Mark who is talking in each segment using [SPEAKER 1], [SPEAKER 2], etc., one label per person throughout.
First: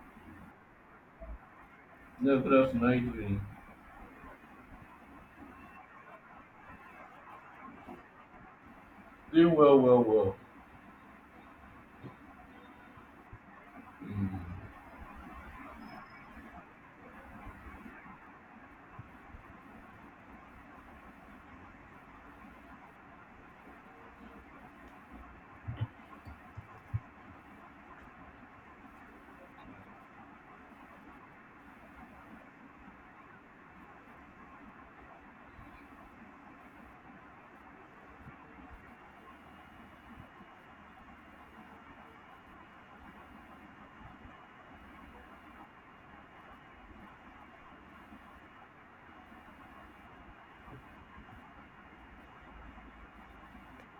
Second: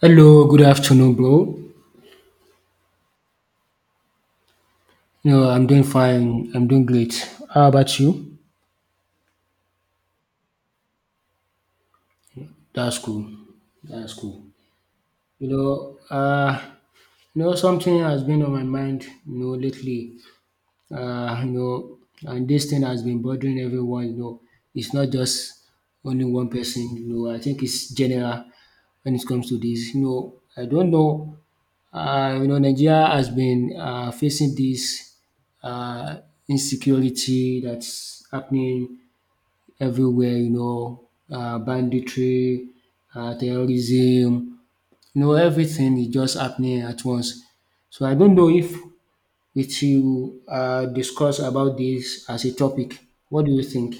[SPEAKER 1] Hello, good afternoon, bro.
[SPEAKER 2] Yeah, good afternoon. How you doing?
[SPEAKER 1] No, I'm doing fine. I'm doing great. How about you?
[SPEAKER 2] Doing well, well, well.
[SPEAKER 1] That's cool. That's
[SPEAKER 2] Mm.
[SPEAKER 1] cool. You know, uh, Something has been on my mind, lately. Uh, you know, and this thing has been bothering everyone. It's not just only one person. I think it's general when it comes to this. I don't know, Nigeria has been facing this um insecurity that's happening everywhere, banditry, terrorism, everything is just happening at once. So I don't know if we you discuss about this as a topic. What do you think?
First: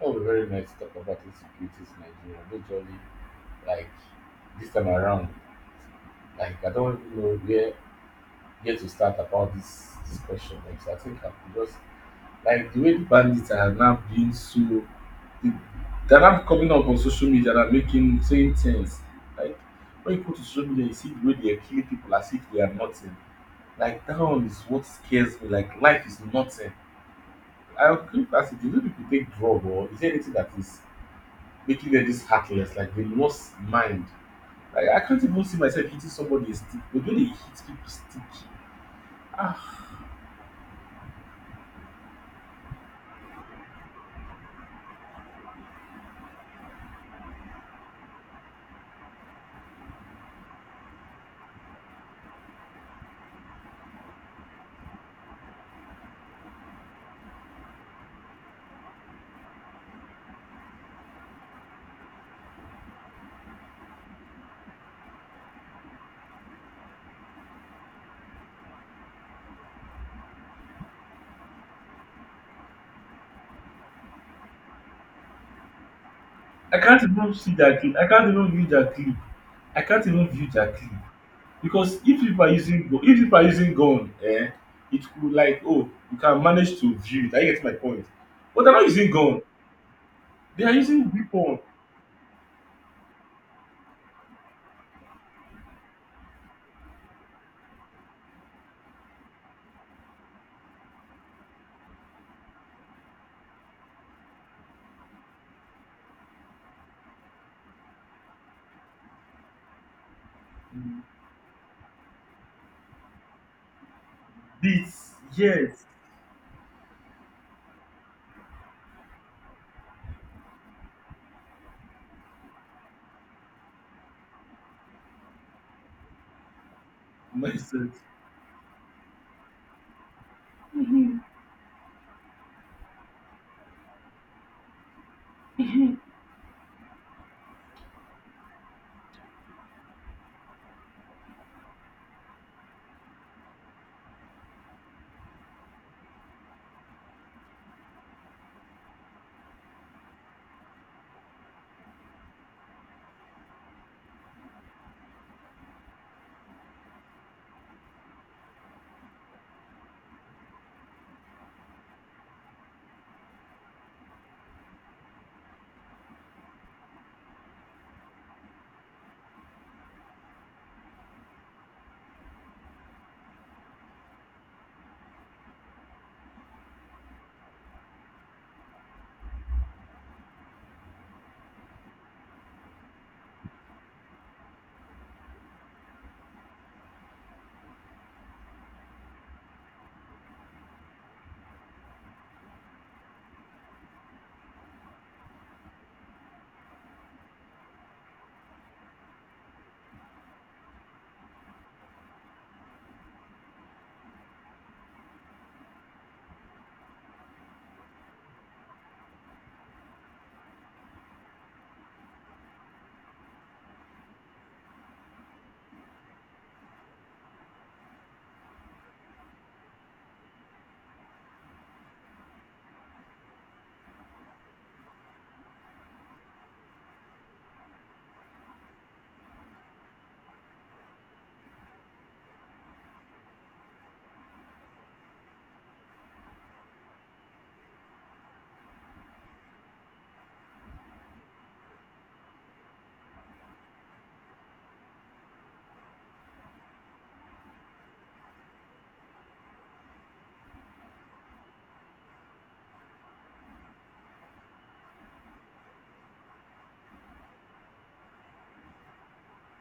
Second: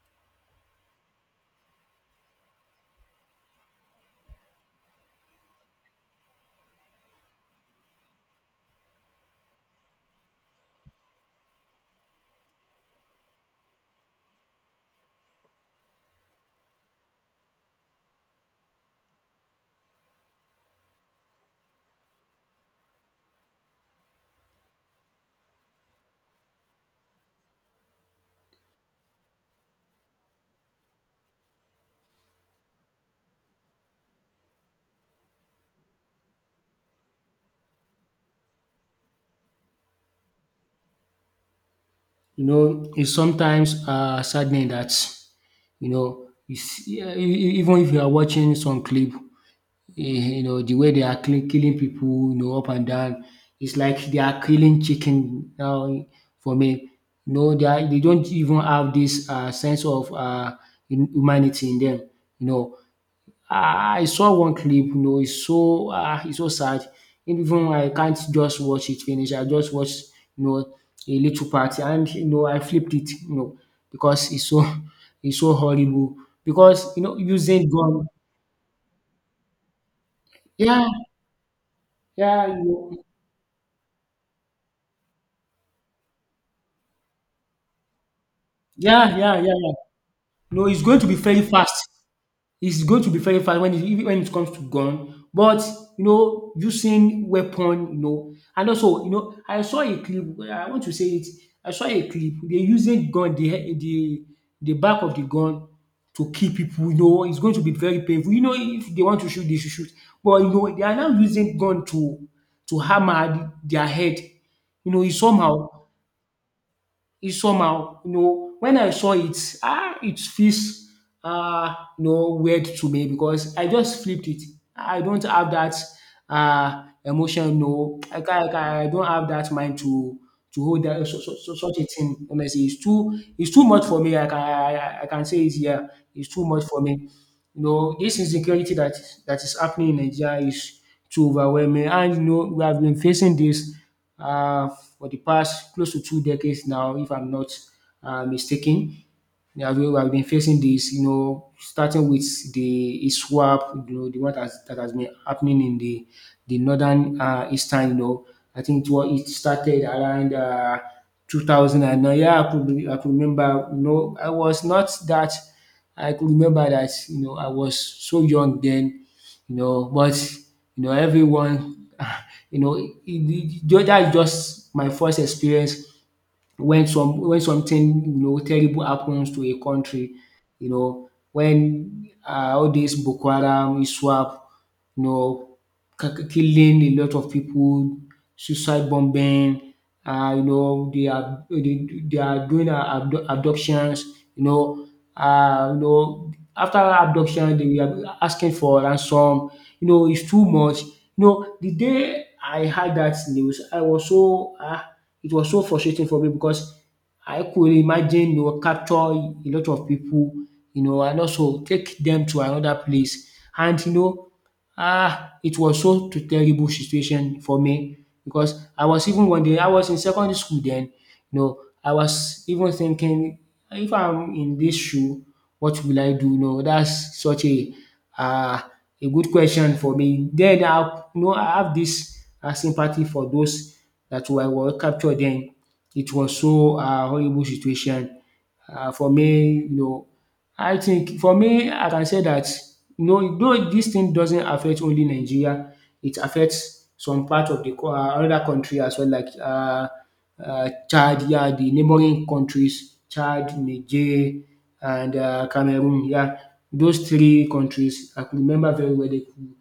[SPEAKER 2] That was very nice to talk about insecurities in Nigeria. Majorly, like this time around, like I don't even know where to start about this discussion. Like so I think I could just like the way the bandits are now being so they- they're now coming up on social media and are making saying things. Like when you go to social media, you see the way they are killing people as if they are nothing. Like that one is what scares me. Like life is nothing. I keep asking, do you people take drug or is there anything that is making them this heartless? Like they lost mind. Like I can't even see myself hitting somebody a stick, but when they hit people stick. Ah,
[SPEAKER 1] It's sometimes saddening that you see, even if you are watching some clip, eh, the way they are killing people, up and down. It's like they are killing chicken now, for me. They don't even have this sense of humanity in them. You know, Ah, I saw one clip, it's so sad. Even I can't just watch it finish. I just watch, you know, a little part, and, I flipped it, because it's so horrible.
[SPEAKER 2] I
[SPEAKER 1] Because,
[SPEAKER 2] can't even see
[SPEAKER 1] using
[SPEAKER 2] that clip.
[SPEAKER 1] gun,
[SPEAKER 2] I can't even view that clip. I can't even view that
[SPEAKER 1] yeah,
[SPEAKER 2] clip because if people
[SPEAKER 1] yeah,
[SPEAKER 2] are using gu- if people are using gun, it could like oh you can manage to view it. I get my point. But they're not using
[SPEAKER 1] Yeah, yeah,
[SPEAKER 2] gun.
[SPEAKER 1] yeah, yeah.
[SPEAKER 2] They
[SPEAKER 1] No,
[SPEAKER 2] are
[SPEAKER 1] it's going
[SPEAKER 2] using
[SPEAKER 1] to be very
[SPEAKER 2] weapon,
[SPEAKER 1] fast. It's going to be very fast when it even when it comes to gun. But, using weapon, and also, I saw a clip. I want to say it. I saw a clip. They using gun, the back of the gun to kill people. It's going to be very painful. If they want to shoot, they should shoot. But, they are now using gun to hammer their head.
[SPEAKER 2] beats,
[SPEAKER 1] It's somehow.
[SPEAKER 2] yes,
[SPEAKER 1] Is somehow. When I saw it, ah, it feels weird to me because I just flipped it. I don't have that emotion.
[SPEAKER 2] myself.
[SPEAKER 1] No, I don't have that mind to hold that, such a thing. Honestly, it's too much for me. I can say it here. It's too much for me. This insecurity that is happening in Nigeria is too overwhelming, and we have been facing this, uh, for the past close to 2 decades now, if I'm not mistaken. Yeah, I've been facing this, starting with the ISWAP, the one that has been happening in the northern, eastern. I think it started around, 2009. Yeah, I could remember, I was not that, I could remember that, I was so young then, you know, but, you know, everyone, that is just my first experience when something terrible happens to a country, when all this Boko Haram, ISWAP, you know killing a lot of people, suicide bombing, they are doing, abductions, you know, after abduction they are asking for ransom. It's too much. The day I heard that news, I was so it was so frustrating for me because I could imagine, capture a lot of people, and also take them to another place. And you know, Ah, it was so to terrible situation for me because I was even one day I was in secondary school then, I was even thinking, if I'm in this shoe, what will I do? That's such uh, a good question for me. Then I you know I have this sympathy for those were captured then. It was so, horrible situation, for me. I think for me, I can say that no, though this thing doesn't affect only Nigeria, it affects some part of the another country as well, like, Chad. Yeah, the neighbouring countries: Chad, Niger, and Cameroon. Yeah. Those three countries I could remember very well. They could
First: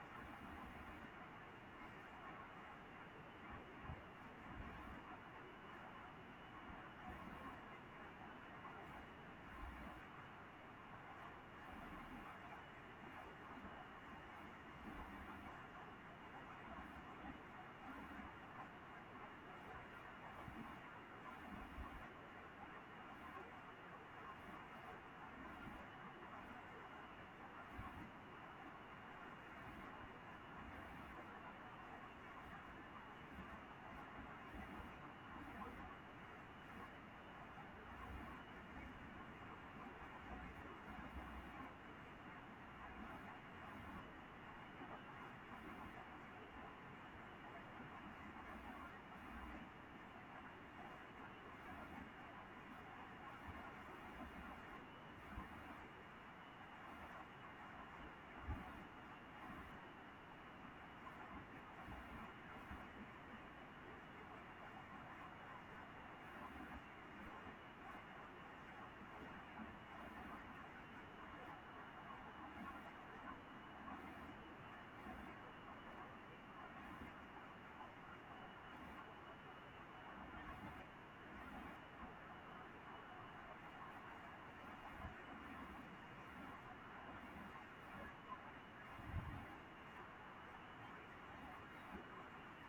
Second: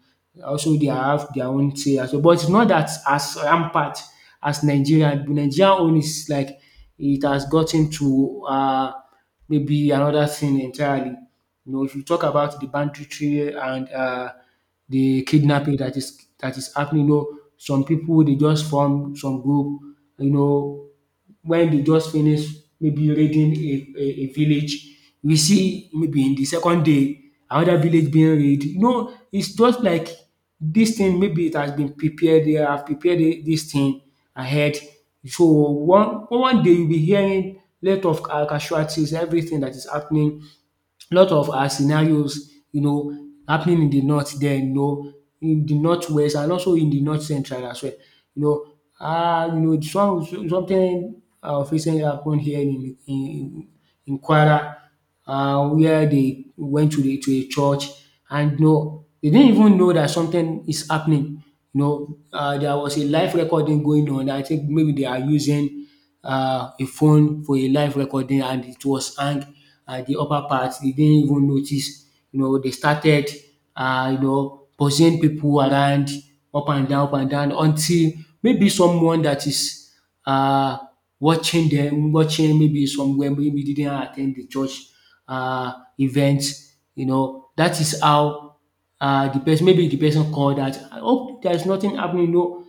[SPEAKER 1] also they have their own say as well, but it's not that as rampant as Nigeria. Nigeria own is like it has gotten to, maybe another scene entirely. If you talk about the banditry and, the kidnapping that is happening, some people, they just form some group, you know, when they just finish maybe raiding a village. We see maybe in the second day, another village being raided. It's just like this thing, maybe it has been prepared, they have prepared this thing ahead. So, one day you'll be hearing lot of ca casualties, everything that is happening, lot of scenarios, happening in the north. Then, in the northwest, and also in the north central as well. You know something of recently happened here in Kwara, where they went to a church, and they didn't even know that something is happening. There was a live recording going on. I think maybe they are using a phone for a live recording, and it was hang at the upper part. They didn't even notice. They started, pursuing people around, up and down, up and down, until maybe someone that is, um watching them, watching maybe somewhere, maybe didn't attend the church event. That is how, the person, maybe the person called that. I "hope there is nothing happening. No.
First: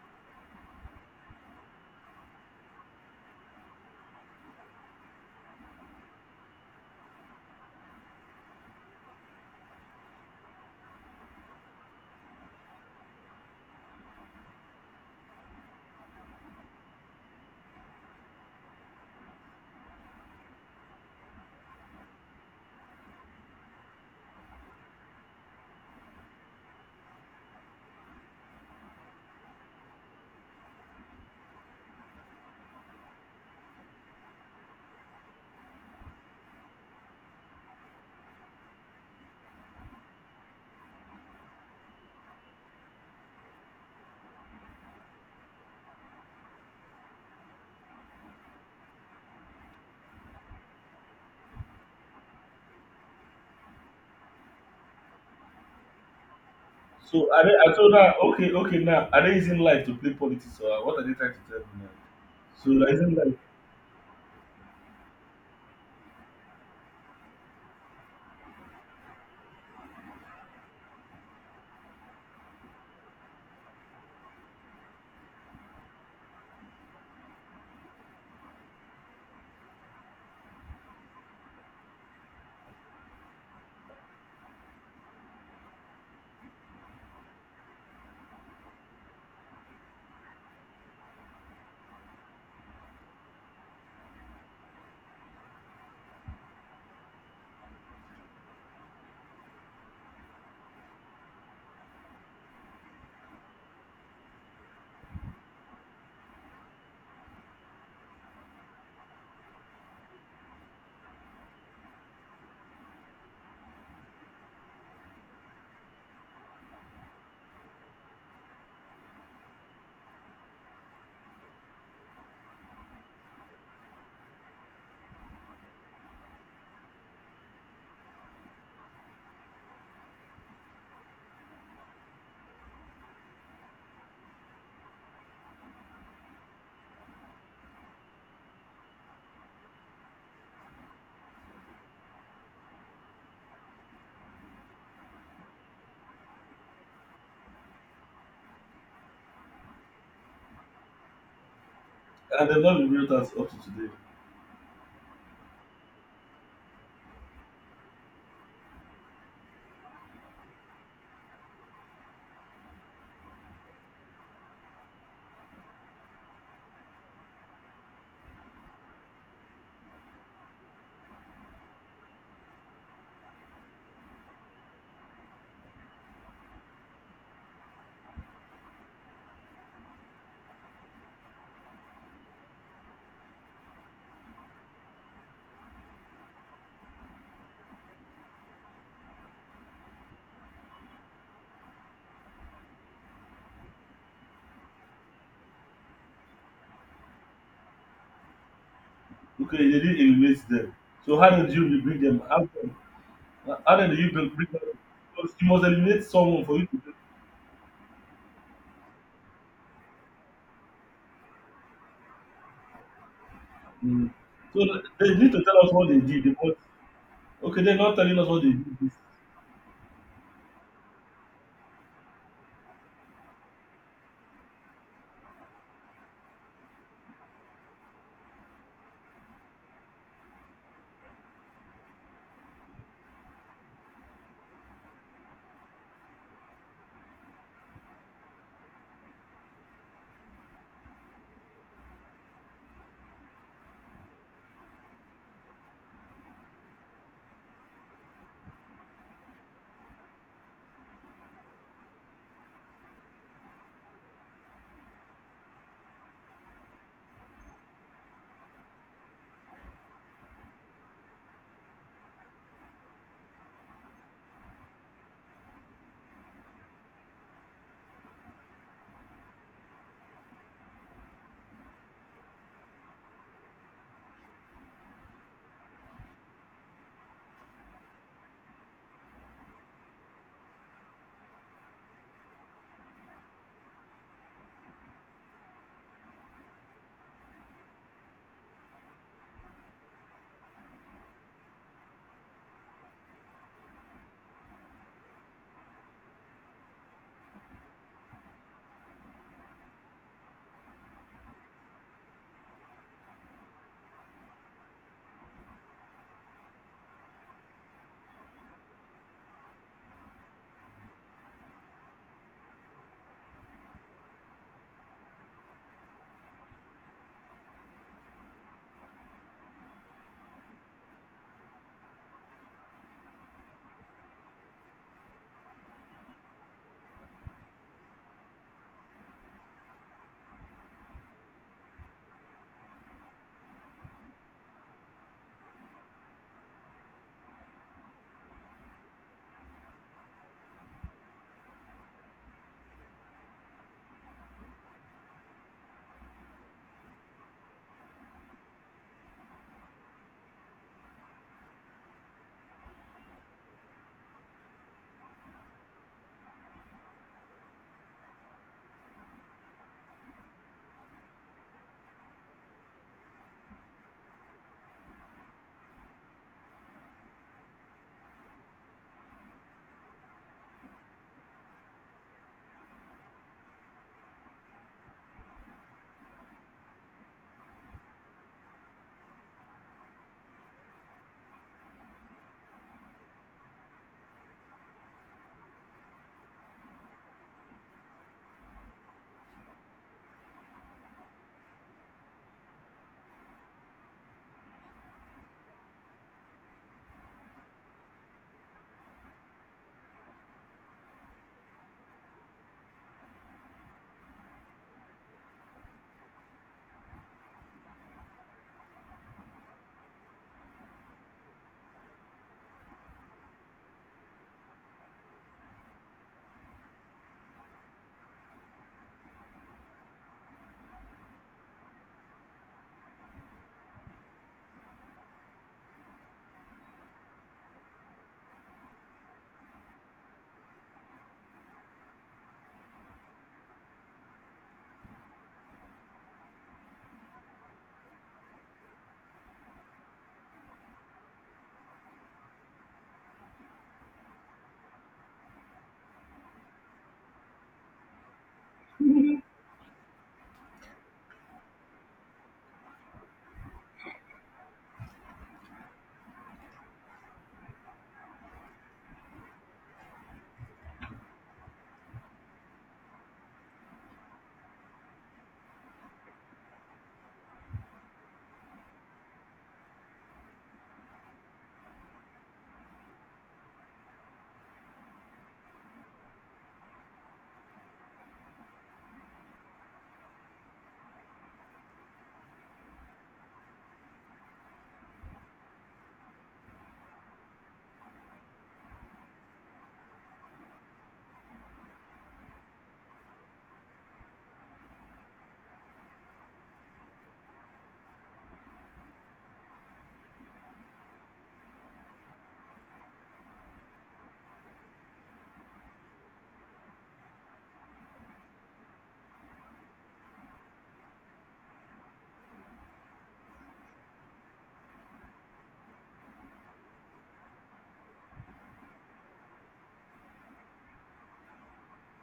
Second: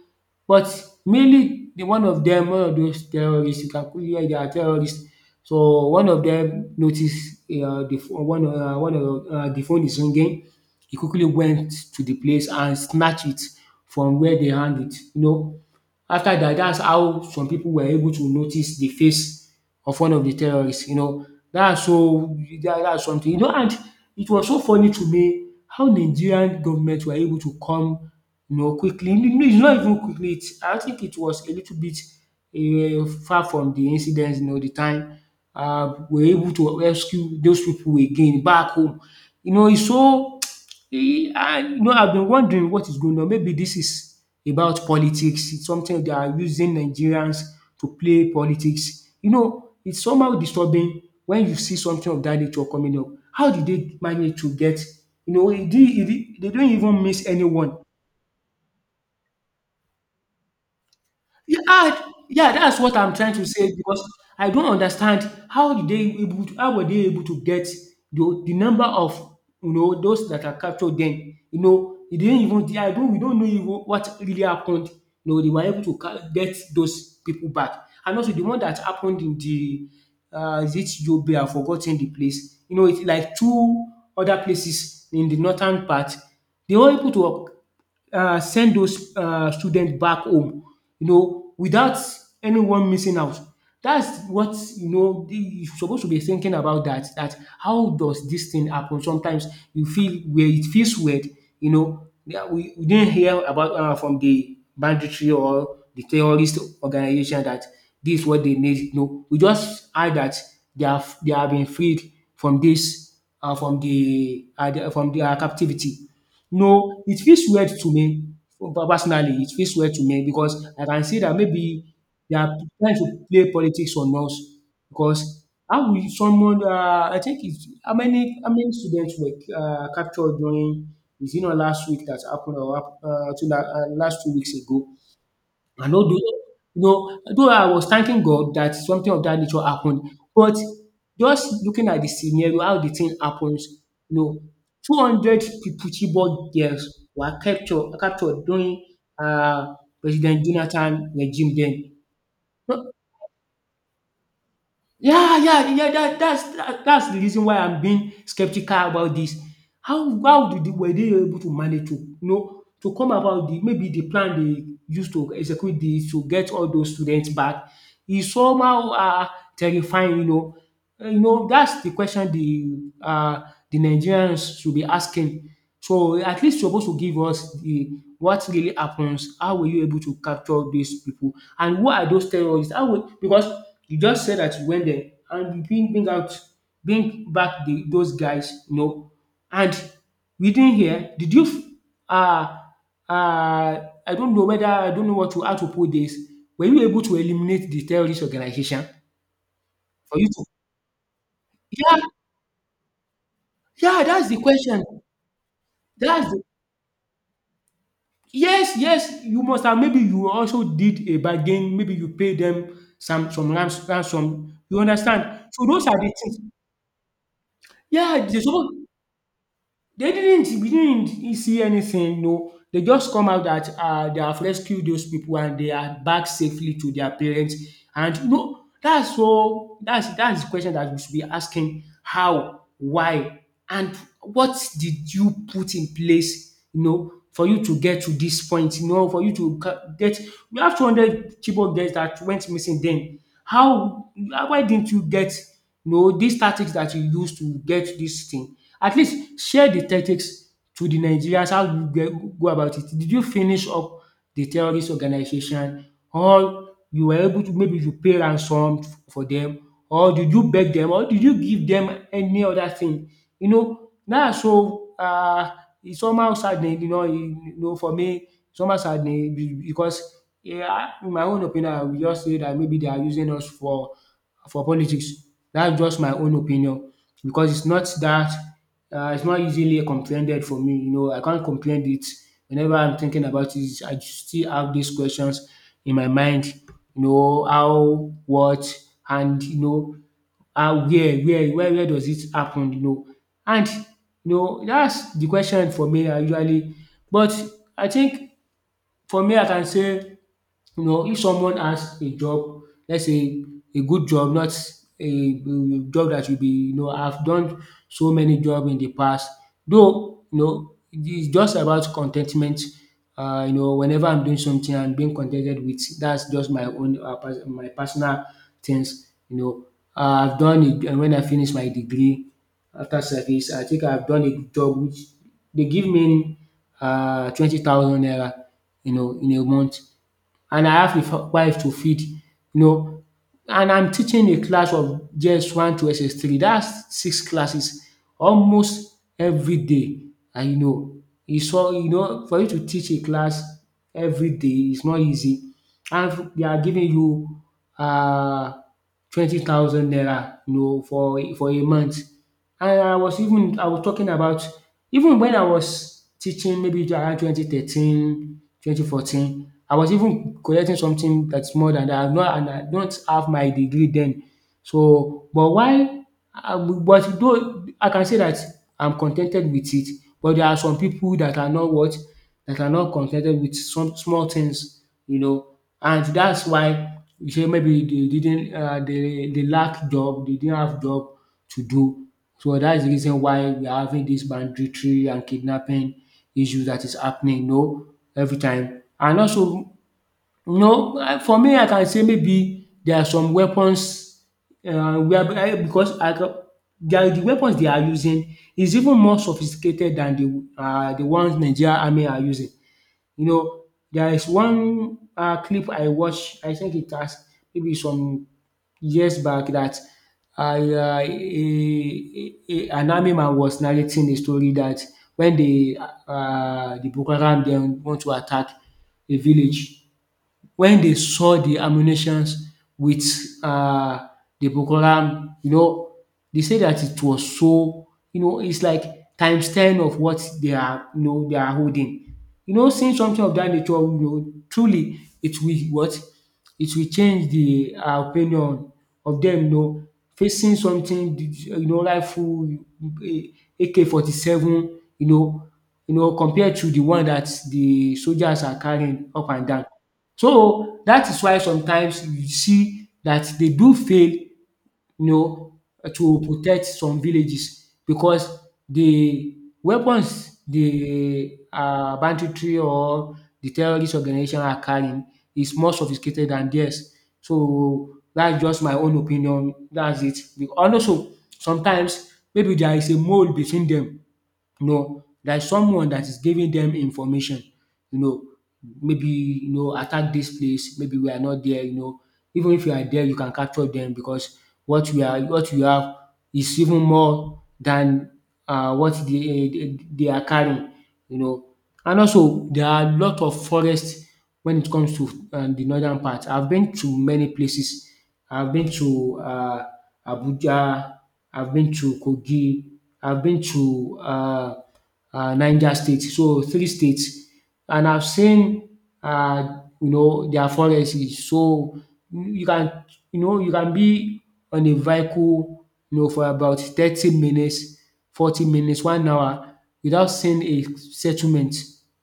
[SPEAKER 1] But mainly, the one of dem one of those terrorist, you can quickly hear they are terrorist. So one of dem notice, the phone one one of the phone is ringing. He quickly went to the place and snatch it from where they hang it. After that, that's how some people were able to notice the face of one of the terrorists. Dat's so That that's something. And it was so funny to me how Nigerian government were able to come, quickly. No, it's not even quickly, it's I think it was a little bit, far from the incident, the time, were able to rescue those people again back home. It's so, E and you know I've been wondering what is going on. Maybe this is about politics. It's something they are using Nigerians to play politics. It's somehow disturbing when you see something of that nature coming up. How did they manage to get, e dey they don't even miss
[SPEAKER 2] So are they, I
[SPEAKER 1] anyone.
[SPEAKER 2] told her, okay, okay, now are they using life to play politics or what are they trying to tell
[SPEAKER 1] Yeah,
[SPEAKER 2] me now?
[SPEAKER 1] ah, yeah,
[SPEAKER 2] So
[SPEAKER 1] that's
[SPEAKER 2] like,
[SPEAKER 1] what
[SPEAKER 2] is
[SPEAKER 1] I'm trying
[SPEAKER 2] like
[SPEAKER 1] to say, because I don't understand how did they able to, how were they able to get the number of, those that are captured then. They didn't even. Yeah, I don't we don't know even what really happened. They were able to get those people back, and also the one that happened in the is it Yobe, I've forgotten the place, it's like two other places in the northern part they were able to work. Send those students back home, without anyone missing out. That's what you suppose to be thinking about, that how does this thing happen? Sometimes you feel where it feels weird, yeah, we didn't hear about, from the banditry or the terrorist organization that this is what they need. No, we just heard that they have been freed from this from from their captivity. No, it feels weird to me. Personally, it feels weird to me because I can see that maybe they are trying to play politics on us, because how will someone I think it's how many students were, captured during, is it not last week that happened, or, last 2 weeks ago. And although I was thanking God that something of that nature happened, but just looking at the scenario, how the thing happens, you know, 200 people, Chibok girls were captured during um President Jonathan regime then.
[SPEAKER 2] and they've not revealed us up to today.
[SPEAKER 1] Yeah, yeah, yeah. That's that's the reason why I'm being skeptical about this. How did they, were they able to manage to, you know, to come about the maybe the plan they used to execute this to get all those students back is somehow terrifying. You know. That's the question the Nigerians should be asking. So at least you're supposed to give us the what really happens, how were you able to capture these people and who are those terrorists? How will, because you just said that you went there and you bring back the those guys, you know. And within here, did you uh I don't know whether, I don't know what to, how to put this. Were you able to eliminate the terrorist organization
[SPEAKER 2] Okay, they didn't
[SPEAKER 1] for you to...
[SPEAKER 2] eliminate them. So how did you
[SPEAKER 1] Yeah,
[SPEAKER 2] bring them? How come? How did
[SPEAKER 1] yeah,
[SPEAKER 2] you
[SPEAKER 1] that's
[SPEAKER 2] bring
[SPEAKER 1] the
[SPEAKER 2] bring them?
[SPEAKER 1] question.
[SPEAKER 2] Because you must eliminate
[SPEAKER 1] That's the...
[SPEAKER 2] someone for you to bring.
[SPEAKER 1] Yes, yes, you must have, maybe you also did a bargain, maybe you pay them some some ransom,
[SPEAKER 2] So
[SPEAKER 1] you
[SPEAKER 2] they
[SPEAKER 1] understand?
[SPEAKER 2] need to tell
[SPEAKER 1] So
[SPEAKER 2] us
[SPEAKER 1] those
[SPEAKER 2] what
[SPEAKER 1] are
[SPEAKER 2] they
[SPEAKER 1] the
[SPEAKER 2] did. They
[SPEAKER 1] things.
[SPEAKER 2] must. Okay, they're not telling
[SPEAKER 1] Yeah,
[SPEAKER 2] us
[SPEAKER 1] they
[SPEAKER 2] what they
[SPEAKER 1] suppose,
[SPEAKER 2] did.
[SPEAKER 1] they didn't, we didn't see anything, no. They just come out that they have rescued those people and they are back safely to their parents, and you know that's so, that's the question that we should be asking. How? Why? And what did you put in place, you know, for you to get to this point, you know, for you to get. We have 200 chibok girls that went missing then. How, why didn't you get, you know, these tactics that you use to get this thing. At least share the tactics to the Nigerians, how you get, go about it. Did you finish up the terrorist organization or you were able to, maybe you pay ransom for them? Or did you beg them? Or did you give them any other thing? You know now, so it's somehow saddening, you know, you know, for me it's somehow saddening because, yeah, in my own opinion I will just say that maybe they are using us for politics. That's just my own opinion because it's not that it's not easily comprehended for me. You know, I can't comprehend it. Whenever I'm thinking about it, I still have these questions in my mind. You know, how, what, and you know, how, where, where does it happen? You know, and you know, that's the question for me. I usually, but I think for me, I can say, you know, if someone has a job, let's say a good job, not a job that will be, you know. I've done so many jobs in the past. Though, you know, it's just about contentment. Whenever I'm doing something and being contented with, that's just my own, my personal things. You know, I've done it. And when I finish my degree, after service, I think I've done a job which they give me 20,000 naira, you know, in a month, and I have a wife to feed, you know. And I'm teaching a class of JS1 to SS3, that's six classes almost every day. And you know, it's all, you know, for you to teach a class every day is not easy. And they are giving you um 20,000 naira, you know, for a month. And I was even, I was talking about, even when I was teaching, maybe around 2013, 2014, I was even collecting something that's more than dat. I not, and I don't have my degree then. So but why but though I can say that I'm contented with it, but there are some people that are not what, that are not contented with some small things, you know, and that's why you say maybe they didn't, they lack job, they didn't have job to do. So that is the reason why we are having this banditry and kidnapping issue that is happening, you know, every time. And also no, for me I can say maybe there are some weapons, whereby, because I can, their, the weapons they are using is even more sophisticated than the ones Nigeria Army are using. You know, there is one clip I watch, I think it has maybe some years back, that a an army man was narrating a story that when the Boko Haram dem want to attack a village, when they saw the ammunitions with um the Boko Haram, you know, they say that it was so, you know, it's like times ten of what they are, you know, they are holding. You know, seeing something of that nature, you know, truly it will what? It will change the opinion of them, you know. Facing something, you know, rifle, AK47, you know, you know, compared to the one that the soldiers are carrying up and down. So that is why sometimes you see that they do fail, you know, to protect some villages because the weapons, the banditry or the terrorist organization are carrying, is more sophisticated than theirs. So that's just my own opinion, that's it. And also sometimes maybe there is a mole between them. No, there's someone that is giving them information, you know, maybe, you know, attack this place, maybe we are not there, you know. Even if you are there, you can capture them because what we are, what you have is even more than what they are carrying, you know. And also there are a lot of forests when it comes to the northern part. I've been to many places. I've been to Abuja, I've been to Kogi, I've been to Niger State. So three states, and I've seen you know, their forests. So you can, you know, you can be on a vehicle, you know, for about 30 minutes, 40 minutes, one hour without seeing a settlement.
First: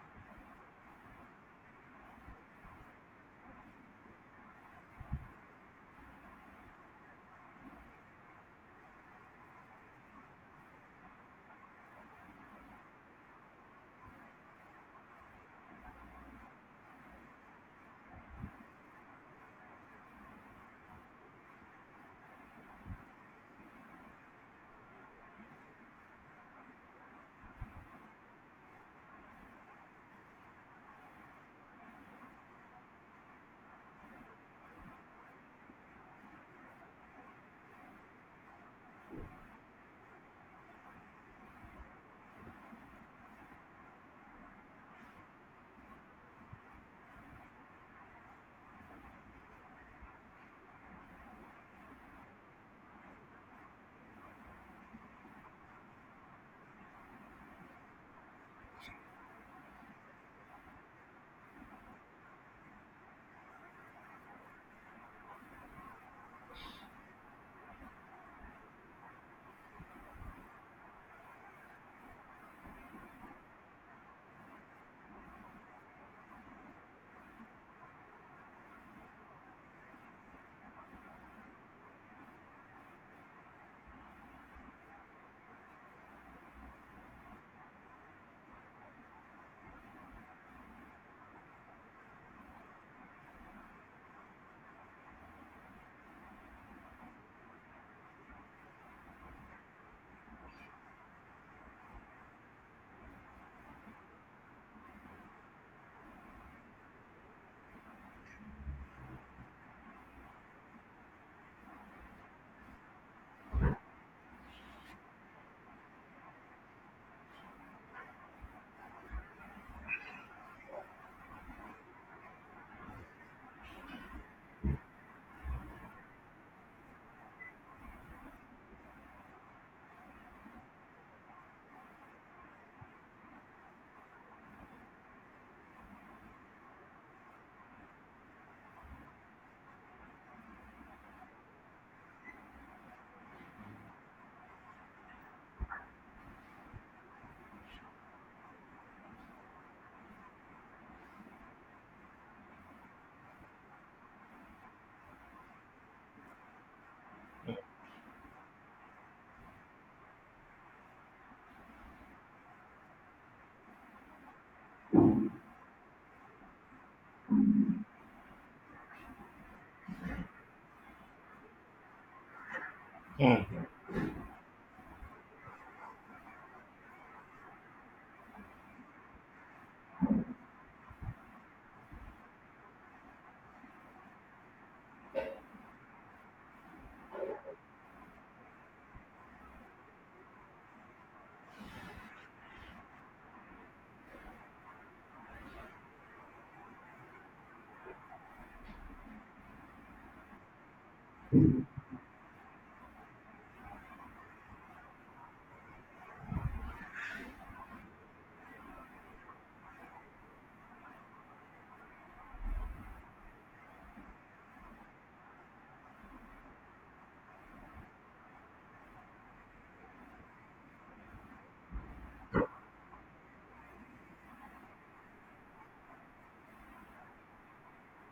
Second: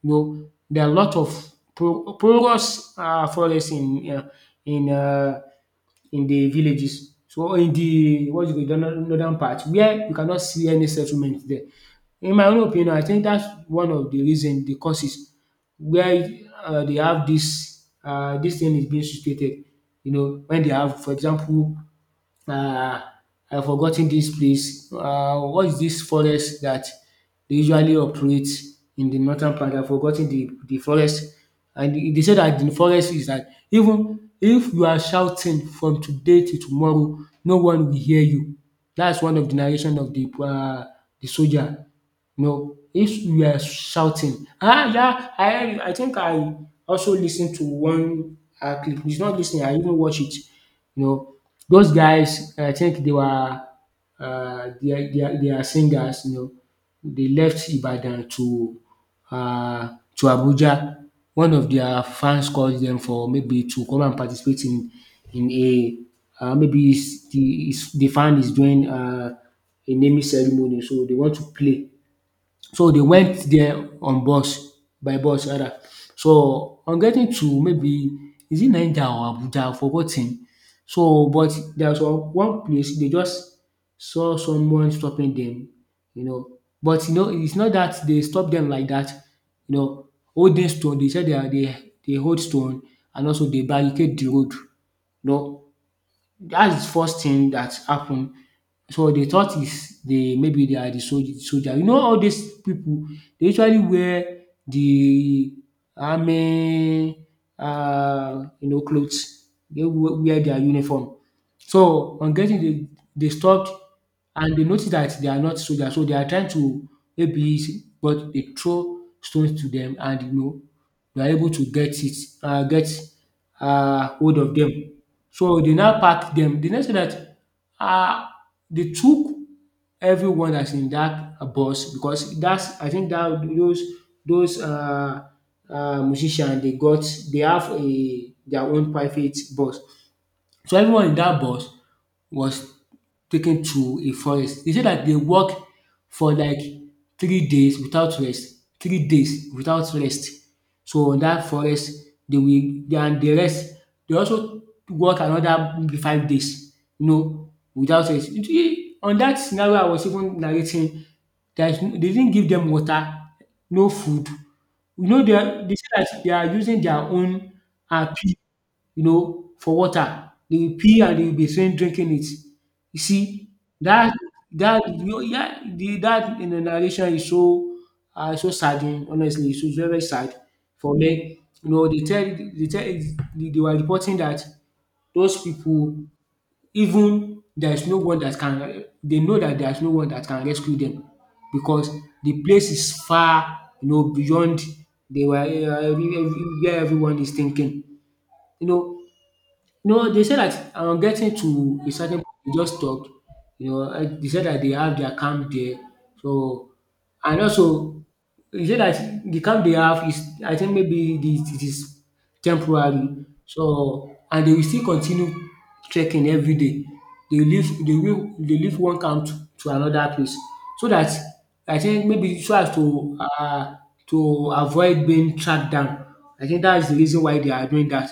[SPEAKER 1] You know, there are a lot of porous forest in in uh, in the villages. So in the what you call it northern part, where you cannot see any settlement there. In my own opinion, I think that's one of the reason, the causes, where they have this, dis thing is being situated, you know, when they have, for example, um I have forgotten this place, what is this forest that dey usually operate in the northern part. I have forgotten the forest. And they said that the forest is that even if you are shouting from today to tomorrow, no one will hear you. That's one of the narration of the de soldier. No, if you are shouting, ah, yeah, I think I also listened to one clip. It's not listening, I even watch it. You know, those guys, I think they were they are singers. You know, they left Ibadan uh, to Abuja. One of their fans called them for, maybe to come and participate in a maybe it's the, it's, the fan is doing a naming ceremony, so they want to play. So they went there on bus, by bus rather. So on getting to, maybe is it Niger or Abuja, I forgot ten. So but there was one one place, they just saw someone stopping them, you know, but you know it's not that they stop them like that, you know, holding stone. They said they are, they hold stone, and also they barricade the road, you know, that's the first thing that happened. So they thought is they, maybe they are the soldier soldier. You know, all these people, they usually wear the army you know, clothes. They wear their uniform. So on getting the, they stopped and they noticed that they are not soldiers, so they are trying to maybe but they throw stones to them, and you know they are able to get it, get hold of them. So they now pack them. They now say that uh, they took everyone that's in that bus, because that's, I think that those those uh, musicians they got, they have a, their own private bus, so everyone in that bus was taken to a forest. They said that they walked for like 3 days without rest. 3 days without rest. So on dat forest they will, they and the rest, they also work another maybe 5 days, you know, without rest. You see, on that scenario I was even narrating, there is no, they didn't give them water, no food, you know, dem they say that they are using their own pee, you know, for water. They will pee and they will be seen drinking it. You
[SPEAKER 2] Hmm.
[SPEAKER 1] see that, dat, yeah, the dat narration is so so saddening, honestly. It's so very very sad for me. You know they tell they tell they were reporting that those people even there is no one that can— they know that there is no one that can rescue them because the place is far, you know, beyond. They were every, where everyone is thinking. You know, no, they said that I'm getting to a certain point, they just stopped. You know, I- they said that they have their camp there. So and also he say that the camp they have is, I think maybe it is temporary. So and they will still continue trekking everyday. They leave one camp to another place, so that I think maybe so as to avoid being tracked down. I think that is the reason why they are doing that.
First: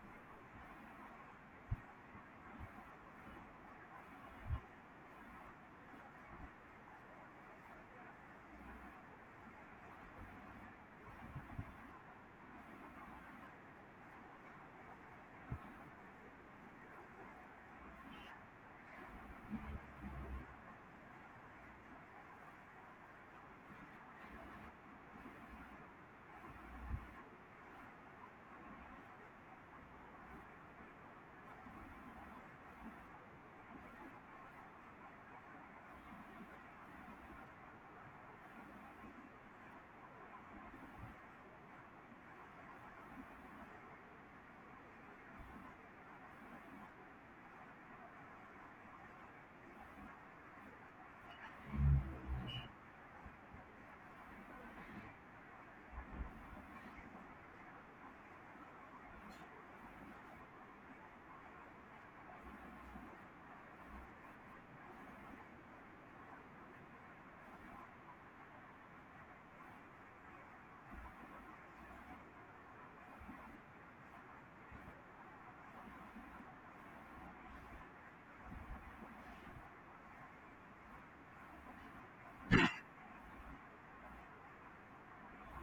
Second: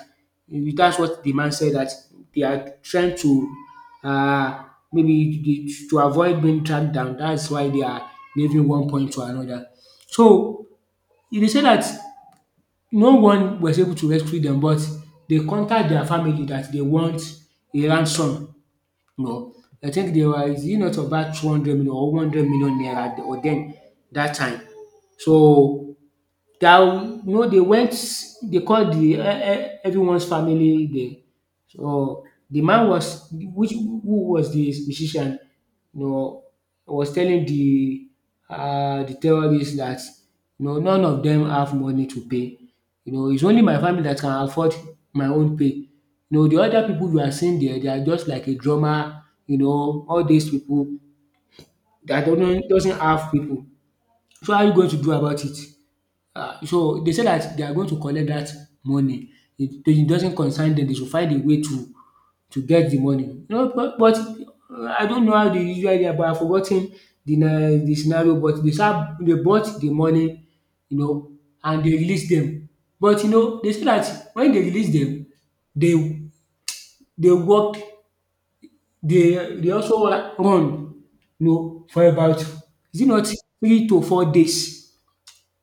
[SPEAKER 1] That's what the man said, that they are trying to uh, maybe the, to avoid being tracked down. That's why they are leaving one point to another. So they say that no one was able to rescue them, but they contact their family that they want a ransom, you know. I think they were— is it not about 200 million or 100 million naira or then that time? So that, you know, they went, they called the e e everyone's family there. So the man was— which— who was the musician, you know, was telling the terrorists that, you know, none of them have money to pay. You know, it's only my family that can afford my own pay. You know the other people you are seeing there, they are just like a drummer, you know, all these people that do not— doesn't have people. So how are you going to do about it? Ah, so they said that they are going to collect that money. It— it doesn't concern them. They should find a way to get the money. You know, but I don't know how they usually are, but I've forgot the na the scenario. But they said they bought the money, you know, and they release them. But you know, they say that when they release them, they— they work— they also run, you know, for about— is it not 3 to 4 days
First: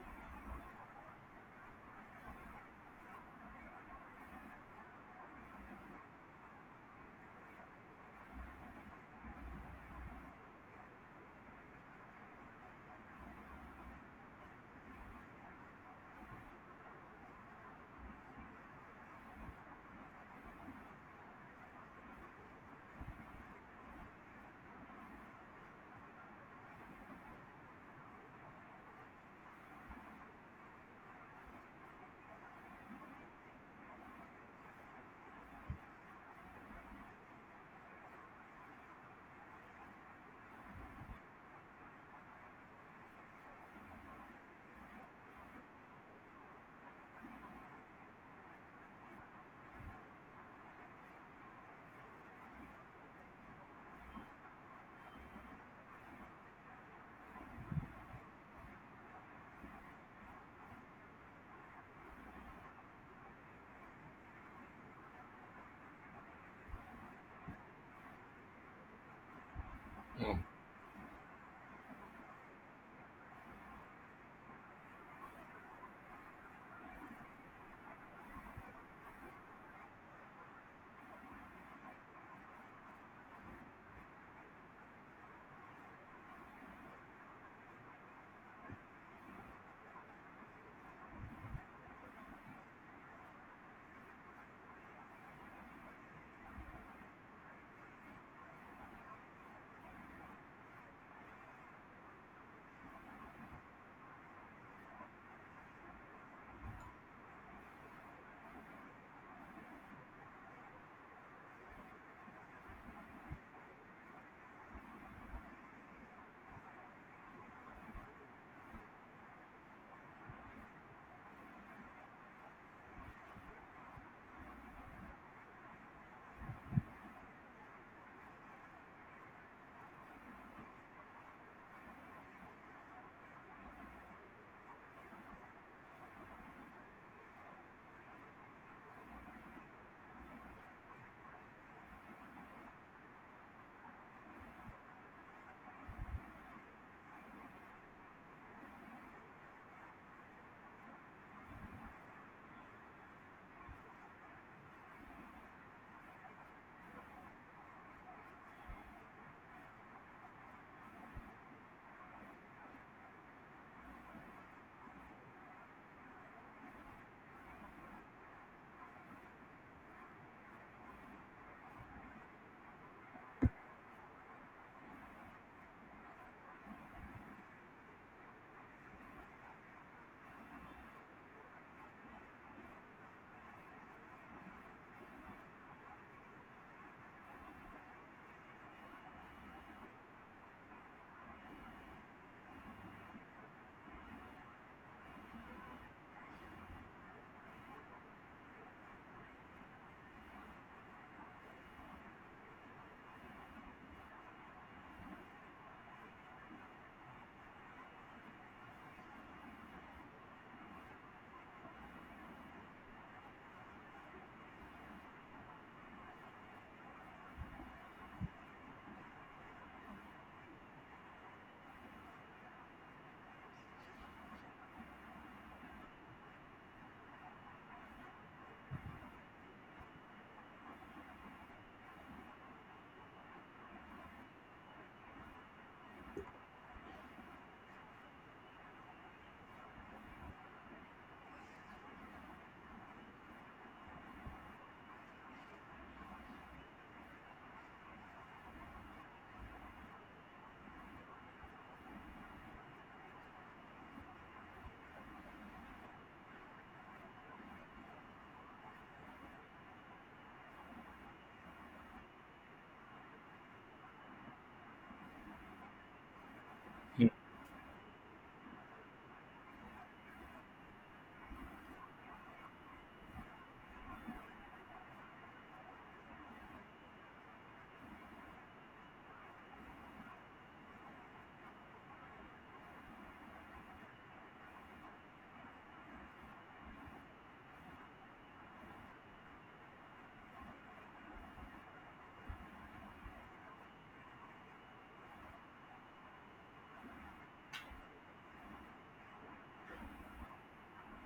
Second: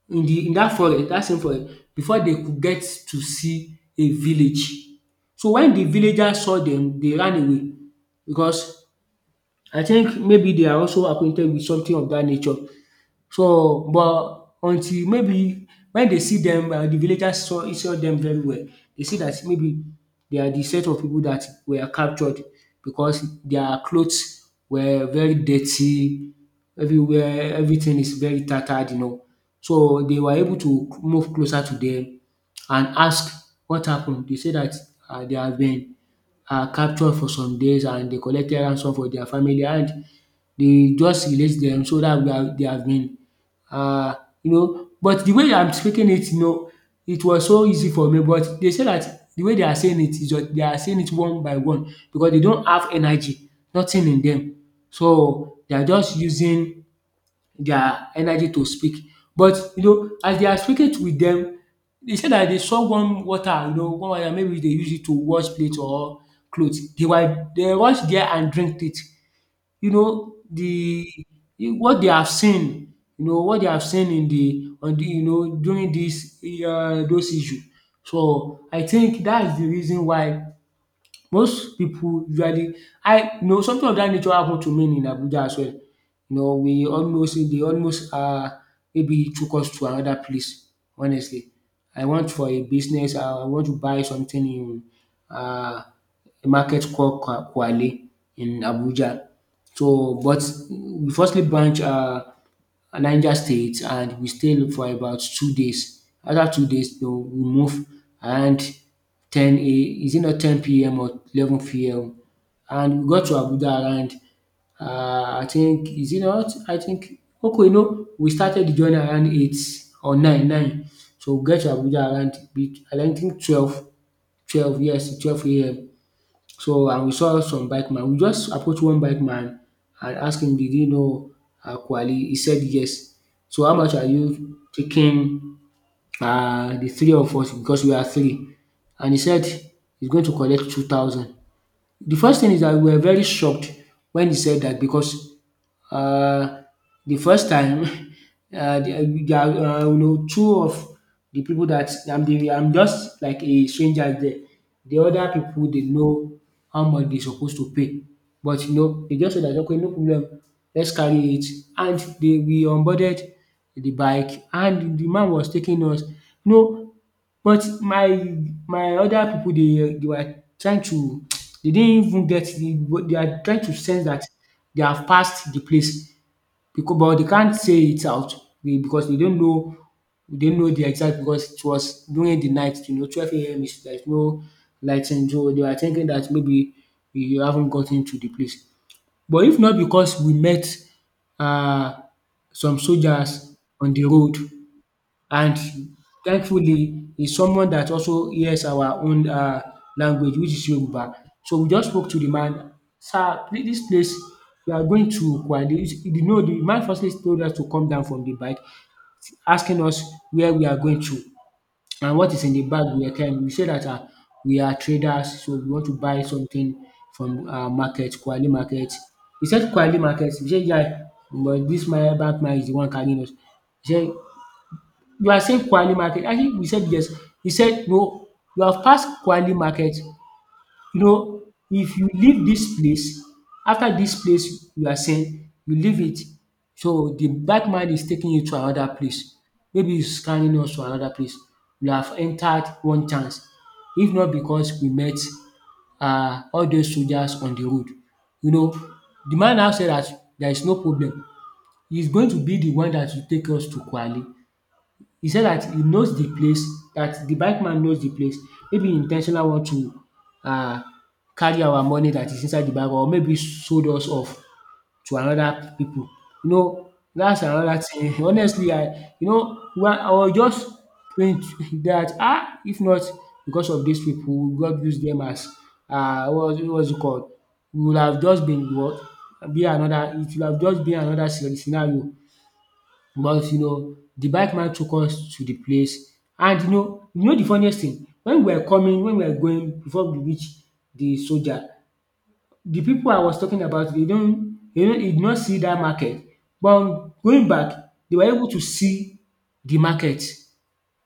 [SPEAKER 1] in the in that forest, that same forest, before they could get to see a village. So when the villagers saw them, they ran away because I think maybe they are also acquainted with something of that nature. So, but until maybe when they see them, the villagers saw them very well, they see that maybe they are the set of people that were captured because their clothes were very dirty, everywhere everything is very tattered, you know. So they were able to move closer to them and ask what happened. They say that they have been— are captured for some days and they collected ransom for their family and they just released them, so dat would they have been um you know. But the way I'm speaking it, you know, it was so easy for me, but they say that the way they are saying it is— just they are saying it one by one because they don't have energy, nothing in them, so they are just using their energy to speak. But you know, as they are speaking with them, they said that they saw one water, you know, one water— maybe they use it to wash plate or clothes. They were— they rush there and drink it. You know the— what they have seen, you know, what they have seen in the— on the, you know, during this those issues. So I think that's the reason why most people usually— I, you know, something of dat nature happen to me in Abuja as well, you know. We almost— they almost maybe took us to another place, honestly. I want for a business— I want to buy something in uh, a market called Kwa Kwale in Abuja. So but we firstly branch Niger State and we stayed for about 2 days. After 2 days, den we move around 10 A— is it not 10 PM or 11 PM? And we got to Abuja around I think— is it not? I think— okay, no, we started the journey around 8 or nine. So we get to Abuja around be- around— I don't think 12, 12, yes, 12 a.m. So and we saw some bike man. We just approached one bike man and asked him, did he know Kwali? He said yes. So how much are you taking the three of us, because we are three? And he said he's going to collect 2,000. The first thing is that we were very shocked when he said that because um the first time, there— there are, you know, two of the people that I'm— the— I'm just like a stranger there. The other people they know how much they supposed to pay, but you know, they just said that okay, no problem, let's carry it. And they— we onboarded the bike and the man was taking us. You know, but my— my other pipu, they were trying to they didn't even get the— they are trying to sense that they have passed the place because— but they can't say it out be- because they don't know— they don't know the exact, because it was during the night, you know, 12 AM, is there— is there's no lightning, so they were thinking that maybe we haven't gotten to the place. But if not because we met um some soldiers on the road. And thankfully, he's someone that also hears our own language, which is Yoruba. So we just spoke to the man, “Sir, please, dis place, we are going to Kwale.” He did know— the man firstly told us to come down from the bike, asking us where we are going to and what is in the bag we are carrying. We said that we are traders, so we want to buy something from market, Kwale market. He said, Kwale market? We said, “Yeah.” But this my bank man is the one carrying us. He said, you are saying Kwali market. I think you said yes. He said, "No, you have passed Kwali market. You know, if you leave this place, after this place you are saying, you leave it, so the bad man is taking you to another place. Maybe he's carrying us to another place. You have entered one chance. If not because we met all those soldiers on the road." You know, the man now said that there is no problem. He's going to be the one that will take us to Kwali. He said that he knows the place, that the bike man knows the place. Maybe intentional— want to carry our money that is inside the bag, or maybe sold us off to another people. You know, that's another thing. Honestly, I— you know why I was just praying that ah, if not because of these people, God use them as what was it called, we would have just been what? Be another— it would have just been another scenario. But you know, the bike man took us to the place. And you know, you know the funniest thing— when we were coming— when we were going, before we reach the soldier, the people I was talking about dey don e— did not see that market, but going back they were able to see the market.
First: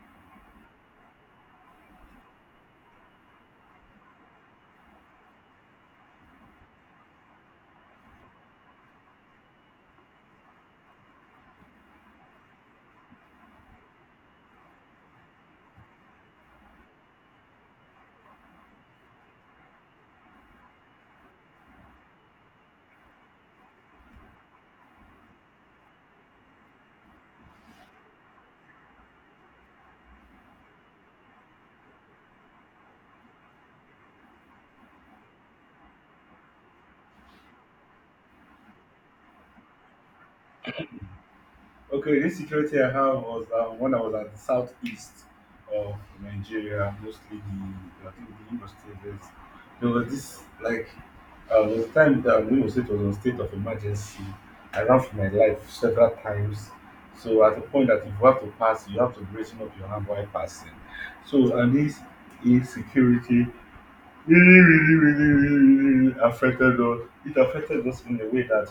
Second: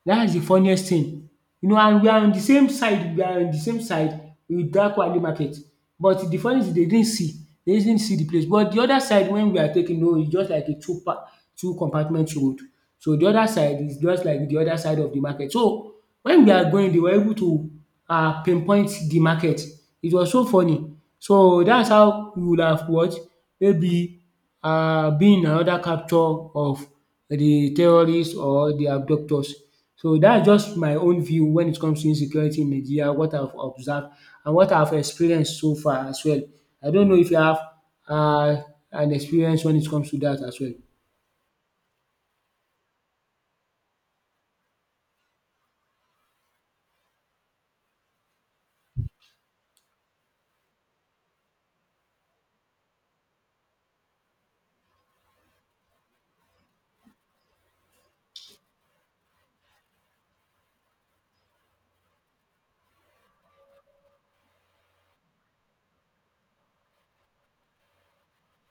[SPEAKER 1] That's the funniest thing. You know, and we are on the same side, we are on the same side with that Kwale market. But the funny thing, they didn't see the place. But the other side, when we are taking— no, it's just like a two compartment road. So the other side is just like the other side of the market. So when we are going, they were able to pinpoint the market. It was so funny. So that's how we would have what— maybe been another capture of the terrorists or the abductors. So, that's just my own view when it comes to insecurity in Nigeria, what I've observed and what I've experienced so far as well. I don't know if you have uh, an experience when it comes to that as well.
[SPEAKER 2] Okay, this security I have was, when I was at the southeast of Nigeria, mostly the I think the Imo State. There was this like there was a time that Imo State was on state of emergency. I ran for my life several times. So at the point that if you have to pass, you have to brazen up your hand while passing. So and this insecurity really, really, really, really, really affected us. It affected us in a way that,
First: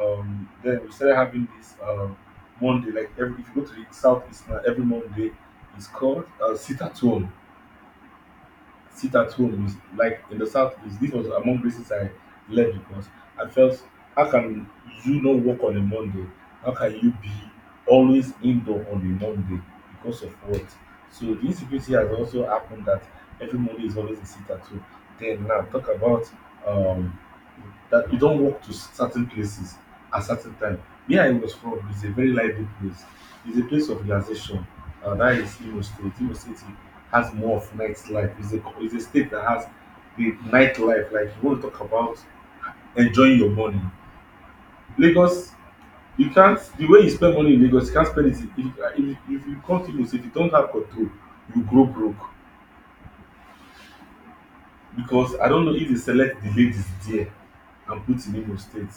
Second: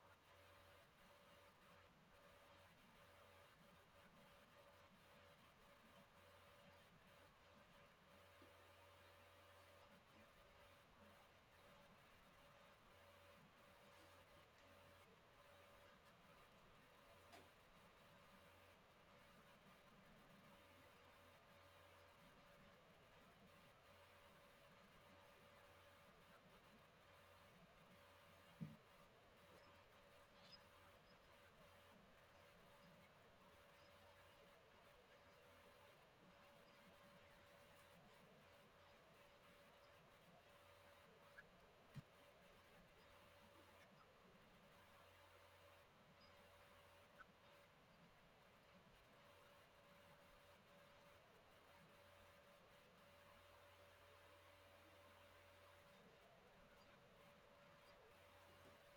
[SPEAKER 2] then we started having this, Monday, like every, if you go to the southeast now, every Monday is called sit at home. Sit at home is like in the southeast, this was among reasons I left because I felt, how can you not work on a Monday? How can you be always indoor on a Monday? Because of what? So the insecurity has also happened that every Monday is always a sit at home. Then now talk about, um that you don't walk to certain places at certain time. Where I was from is a very lively place, it's a place of relaxation, that is Imo State. Imo State has more of nightlife. It's a state that has the nightlife. Like you want to talk about enjoying your money. Lagos, you can't the way you spend money in Lagos, you can't spend it if if you come if you don't have control, you grow broke. Because I don't know if they select the ladies there and put in Imo State.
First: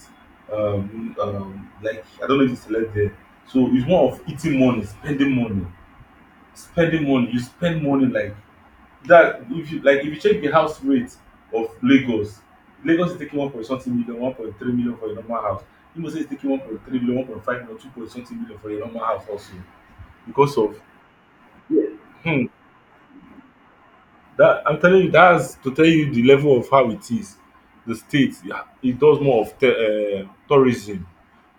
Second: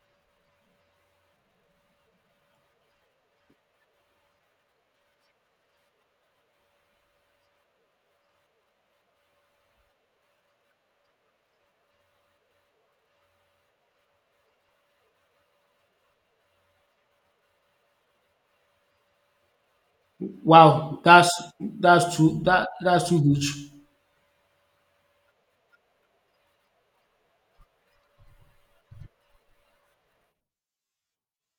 [SPEAKER 2] Like I don't know if they select there. So it's more of eating money, spending money, spending money. You spend money like that. If you like, if you check the house rate of Lagos, Lagos is taking one point something million, 1.3 million for a normal house. Imo State is taking 1.3 million, 1.5 million, two point something million for a normal house also because of,
[SPEAKER 1] Wow, that's— that's too
[SPEAKER 2] hmm
[SPEAKER 1] that— that's too good.
[SPEAKER 2] that I'm telling you, that's to tell you the level of how it is. The state, yeah, it does more of te tourism.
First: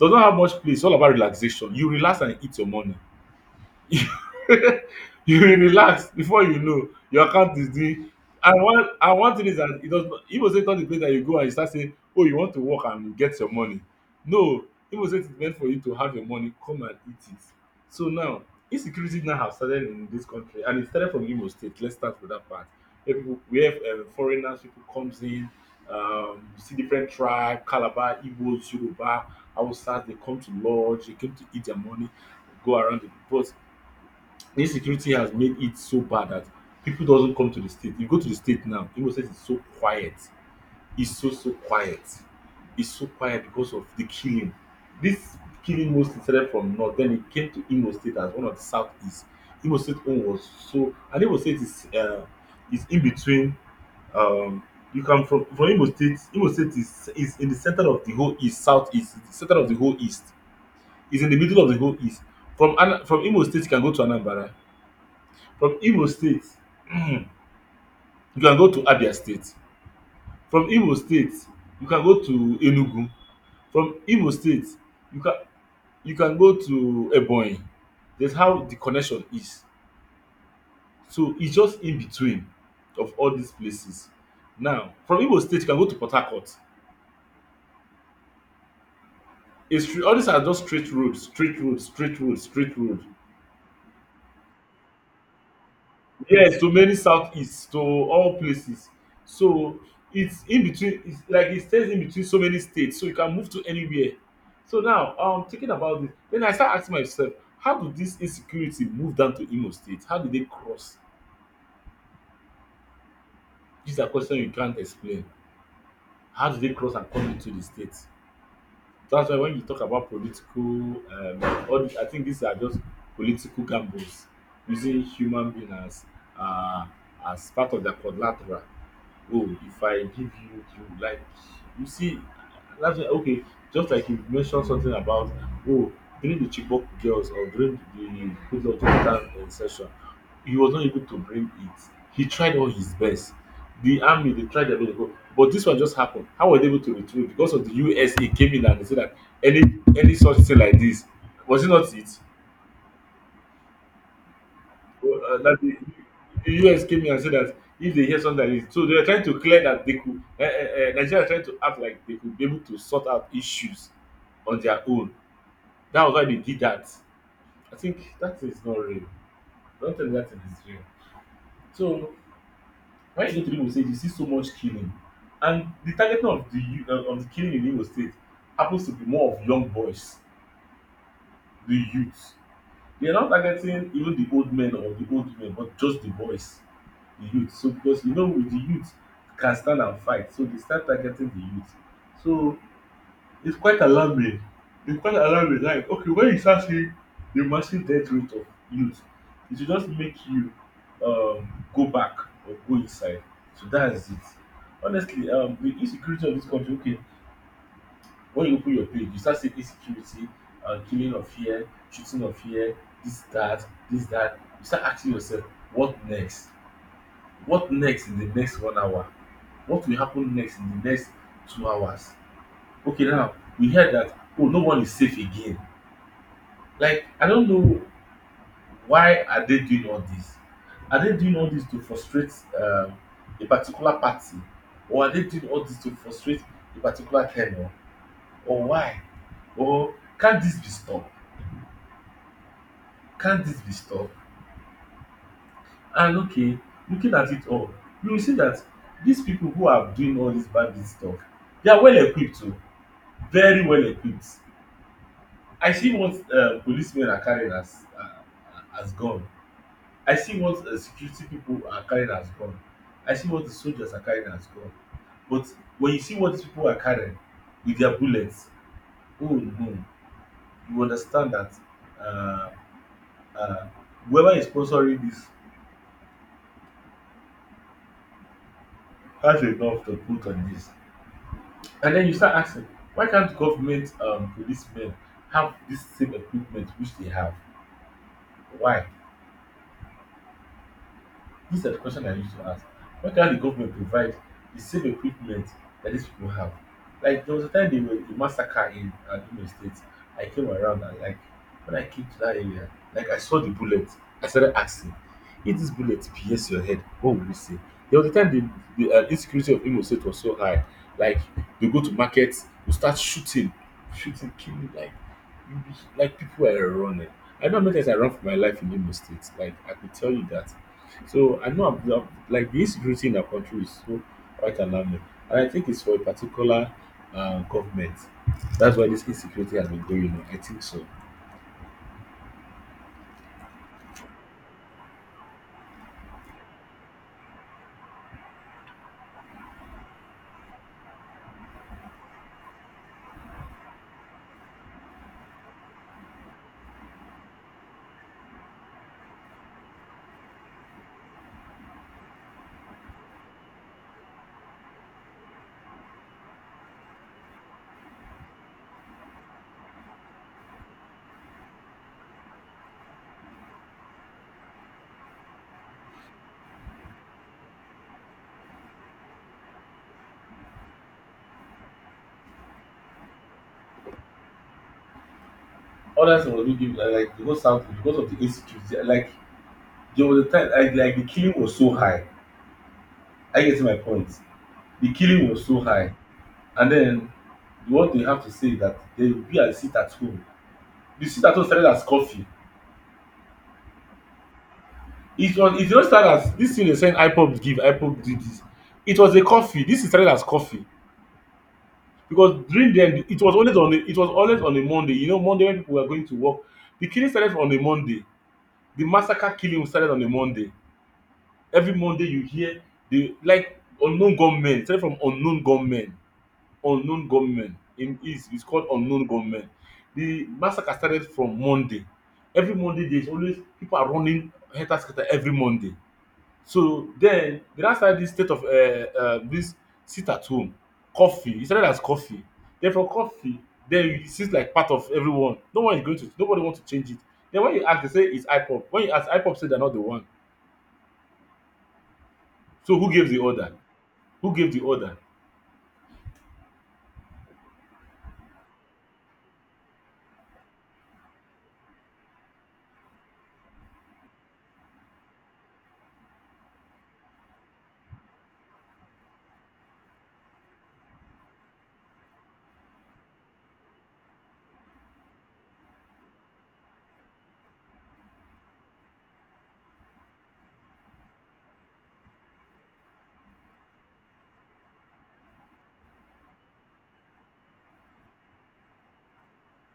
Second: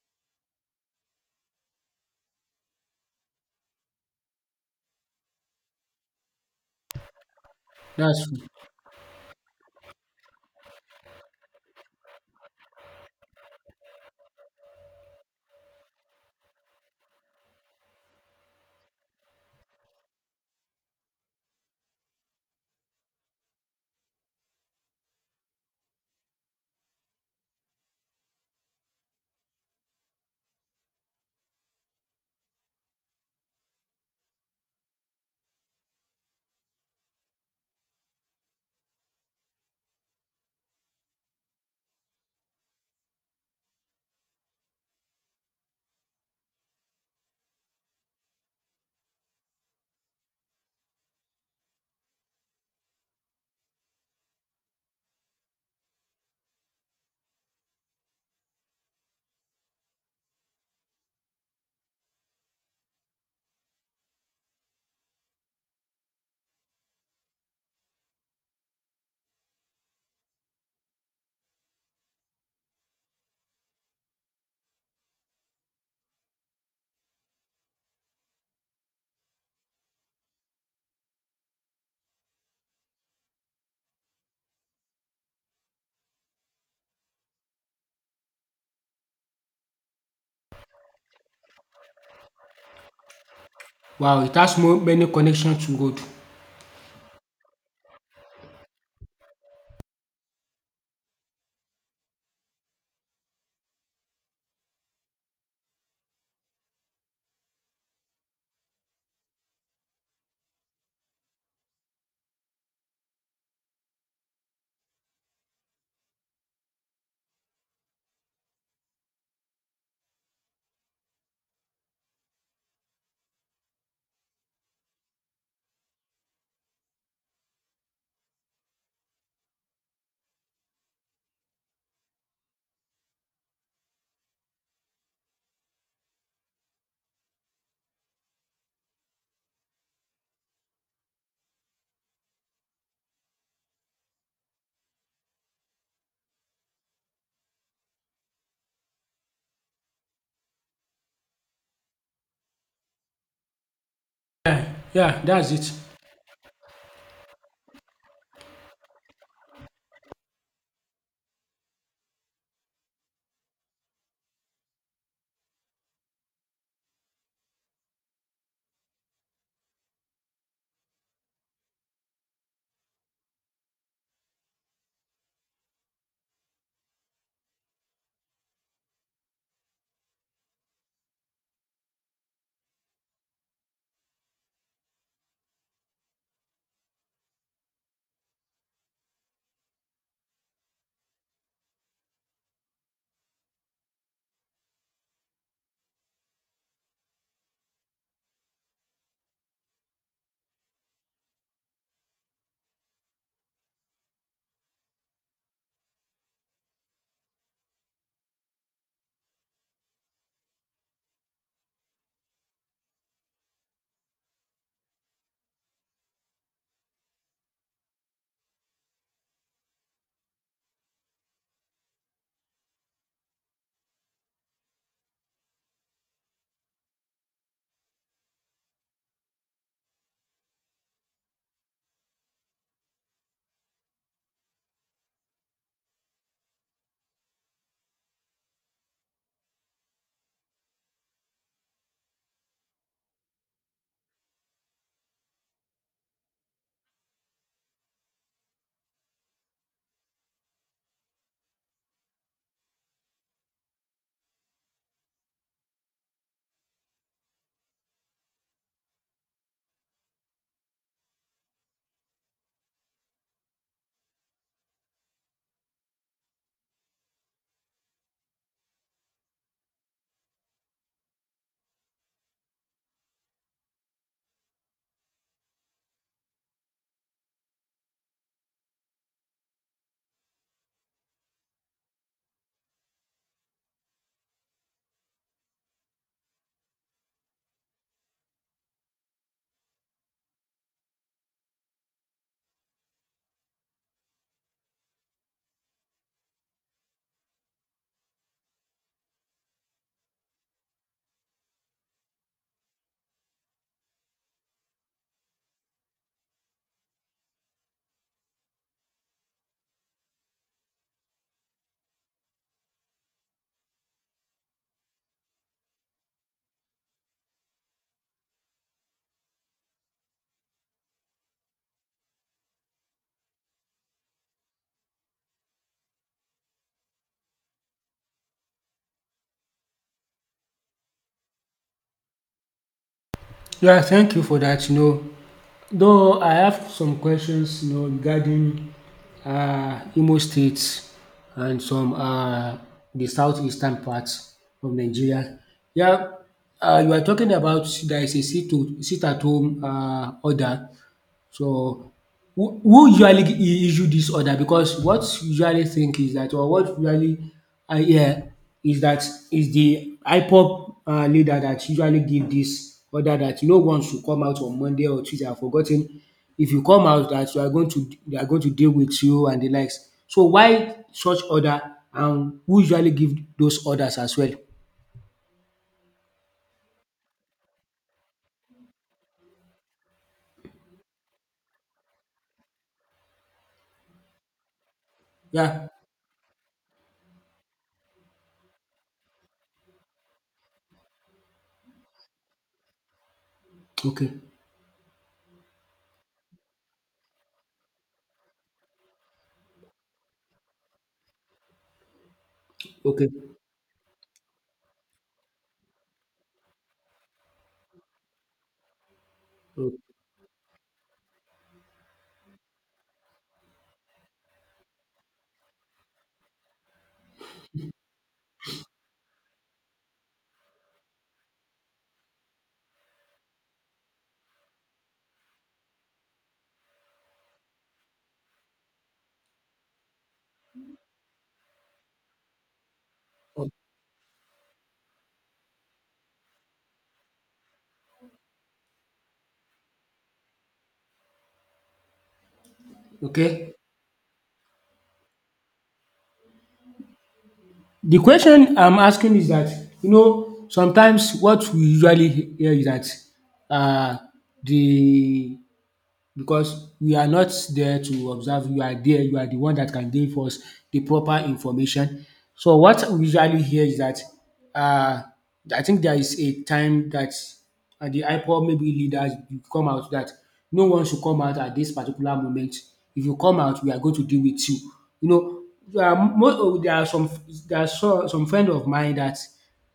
[SPEAKER 2] Does not have much place, it's all about relaxation. You relax and eat your money. You will relax before you know your account is doing.
[SPEAKER 1] That's—
[SPEAKER 2] And one thing is that it does not igbo say, turn the place that you go and you start saying, oh you want to work and you get your money. No, igbo say it is meant for you to have your money come and eat it. So now insecurity now have started in this country, and it started from igbo state, let's start with that part, where foreigners people comes in. You see different tribe, calabar, igbos, yoruba, hausa, they come to lodge, they come to eat their money, go around the, but insecurity has made it so bad that people doesn't come to the state. You go to the state now, Imo State is so quiet. It's so so quiet. It's so quiet because of the killing. This killing mostly started from north, then it came to Imo State as one of the southeast. Imo State own was so, and Imo State is, is in between, um you come from Imo State. Imo State is in the center of the whole east, southeast, the center of the whole east. It's in the middle of the whole east. From Imo State you can go to Anambra, from Imo state you can go to Abia state, from Imo state you can go to Enugu, from Imo state you can go to Ebonyi. That's how the connection is, so it's just in between of all these places. Now from Imo state you can go to Port Harcourt. It's straight, all these are just straight roads, straight roads, straight roads, straight road,
[SPEAKER 1] wow, it has more— many connection to road.
[SPEAKER 2] yes, to many southeast, to all places. So it's in between, it's like it stays in between so many states, so you can move to anywhere. So now, thinking about this, then I start asking myself, how do this insecurity move down to Imo State? How do they cross? These are questions you can't explain. How do they cross and come into the state? That's why when you talk about political, all this, I think these are just political gambles, using human being uh as part of their collateral. Oh, if I give you like, you see, that's why, okay, just like you mentioned something about oh, during the chibok girls, or during the Goodluck Jonathan, session, he was not able to bring it. He tried all his best, the army they tried their best to go, but this one just happened. How were they able to retrieve? Because of the USA came in and they said that any, such thing like this, was it not it,
[SPEAKER 1] Yeah, that's
[SPEAKER 2] that
[SPEAKER 1] it.
[SPEAKER 2] the US came in and said that if they hear something like this, so they are trying to clear that they could. Nigeria are trying to act like they could be able to sort out issues on their own. That was why they did that. I think that is not real. Don't tell me that it is real. So why Igbo people say you see so much killing, and the targeting of the of the killing in Igbo State happens to be more of young boys, the youth. They are not targeting even the old men or the old women, but just the boys, the youth. So because you know with the youth can stand and fight, so they start targeting the youth. So it's quite alarming, it's quite alarming. Like, okay, when you start seeing the massive death rate of youth, it should just make you, go back or go inside. So that is it. Honestly, the insecurity of this country, okay, when you open your page you start seeing insecurity, killing of here, shooting of here, this that, this that, you start asking yourself, what next, what next in the next 1 hour, what will happen next in the next 2 hours. Okay, now we heard that oh no one is safe again. Like I don't know, why are they doing all this? Are they doing all this to frustrate, um, a particular party, or are they doing all this to frustrate a particular tenor, or why? Or can this be stopped? Can this be stopped? And okay, looking at it all, you will see that these people who are doing all this bandit stuff, they are well equipped too, very well equipped. I see what, policemen are carrying as, gun. I see what, security people are carrying as gun. I see what the soldiers are carrying as gun. But when you see what these people are carrying with their bullets, oh no, you understand that, uh, uh, whoever is sponsoring this has enough to put on this. And then you start asking, why can't government, policemen have this same equipment which they have? Why? This is the question I used to ask. Why can't the government provide the same equipment that these people have? Like there was a time they were the massacre in Adum State. I came around and like when I came to that area, like I saw the bullet. I started asking, if this bullet pierce your head, what will you say? There was a time the insecurity of Imo State was so high. Like they go to markets, we start shooting, shooting, killing, like you- like people were running. I know many times I run for my life in Imo State. Like I could tell you that, so I know like the insecurity in our country is so quite alarming, and I think it's for a particular government. That's why this insecurity has been going on. I think so.
[SPEAKER 1] Yeah, thank you for that. You know, though I have some questions, you know, regarding Imo State and some the southeastern parts of Nigeria. Yeah, you are talking about there is a sit to— sit at home order. So who— who usually I- issue this order? Because what usually think is that, or what usually I hear is that, is the IPOP leader that usually give this order that no one should come out on Monday or Tuesday. I've forgotten if you come out that you are going to they are going to deal with you and the likes. So why such order, and who usually give those orders as well?
[SPEAKER 2] Others was really give, like, like because of the insecurity. Like there was a time like the killing was so high. I get my point. The killing was so
[SPEAKER 1] Yeah.
[SPEAKER 2] high, and then what they have to say is that they will be at sit at home. The sit at home started as coffee.
[SPEAKER 1] Okay.
[SPEAKER 2] It just started as this thing they saying IPOB give, IPOB do this. It was a coffee. This is started as coffee. Because during then
[SPEAKER 1] Okay.
[SPEAKER 2] it was always on a Monday. You know, Monday when people were going to work. The killing started on a Monday. The massacre killing
[SPEAKER 1] Okay.
[SPEAKER 2] started on a Monday. Every Monday you hear the, like, unknown gunmen, started from unknown gunmen, unknown gunmen. In is it's called unknown gunmen. The massacre started from Monday. Every Monday there's always people are running helter every Monday. So then, dey now start this state of dis sit at home coffee. E started as coffee. Den from curfew den e seems like part of everyone no one is going to nobody wants to change it. Then when you ask they say its ipop. When you ask ipop, say they are not the one. So who gave the order?
[SPEAKER 1] Okay.
[SPEAKER 2] Who gave the order?
[SPEAKER 1] The question I'm asking is that, you know, sometimes what we usually hear is that uh, the, because we are not there to observe, you are there, you are the one that can give us the proper information. So what we usually hear is that, uh, I think there is a time that the IPOB maybe leaders come out that no one should come out at this particular moment. If you come out, we are going to deal with you. You know, there are some, some friend of mine that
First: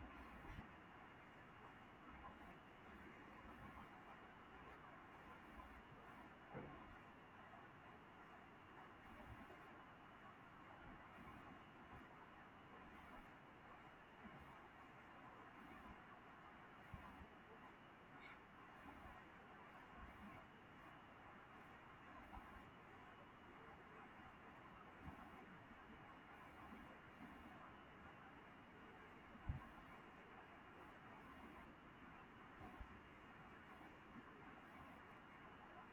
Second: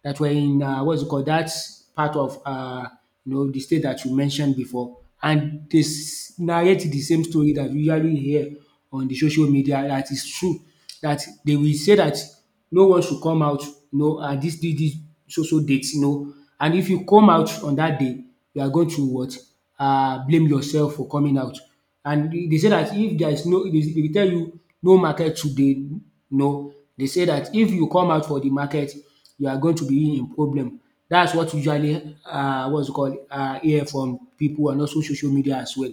[SPEAKER 1] were in what's it called, that part of you know, the state that you mentioned before, and they narrate the same story that we usually hear on the social media. That is true. That they will say that no one should come out. You know, this so so date. You know, and if you come out on that day, you are going to what, blame yourself for coming out. And they say that if there is no, they will tell you no market today. No, they say that if you come out for the market, you are going to be in problem. That's what usually what's it called, hear from people and also social media as well.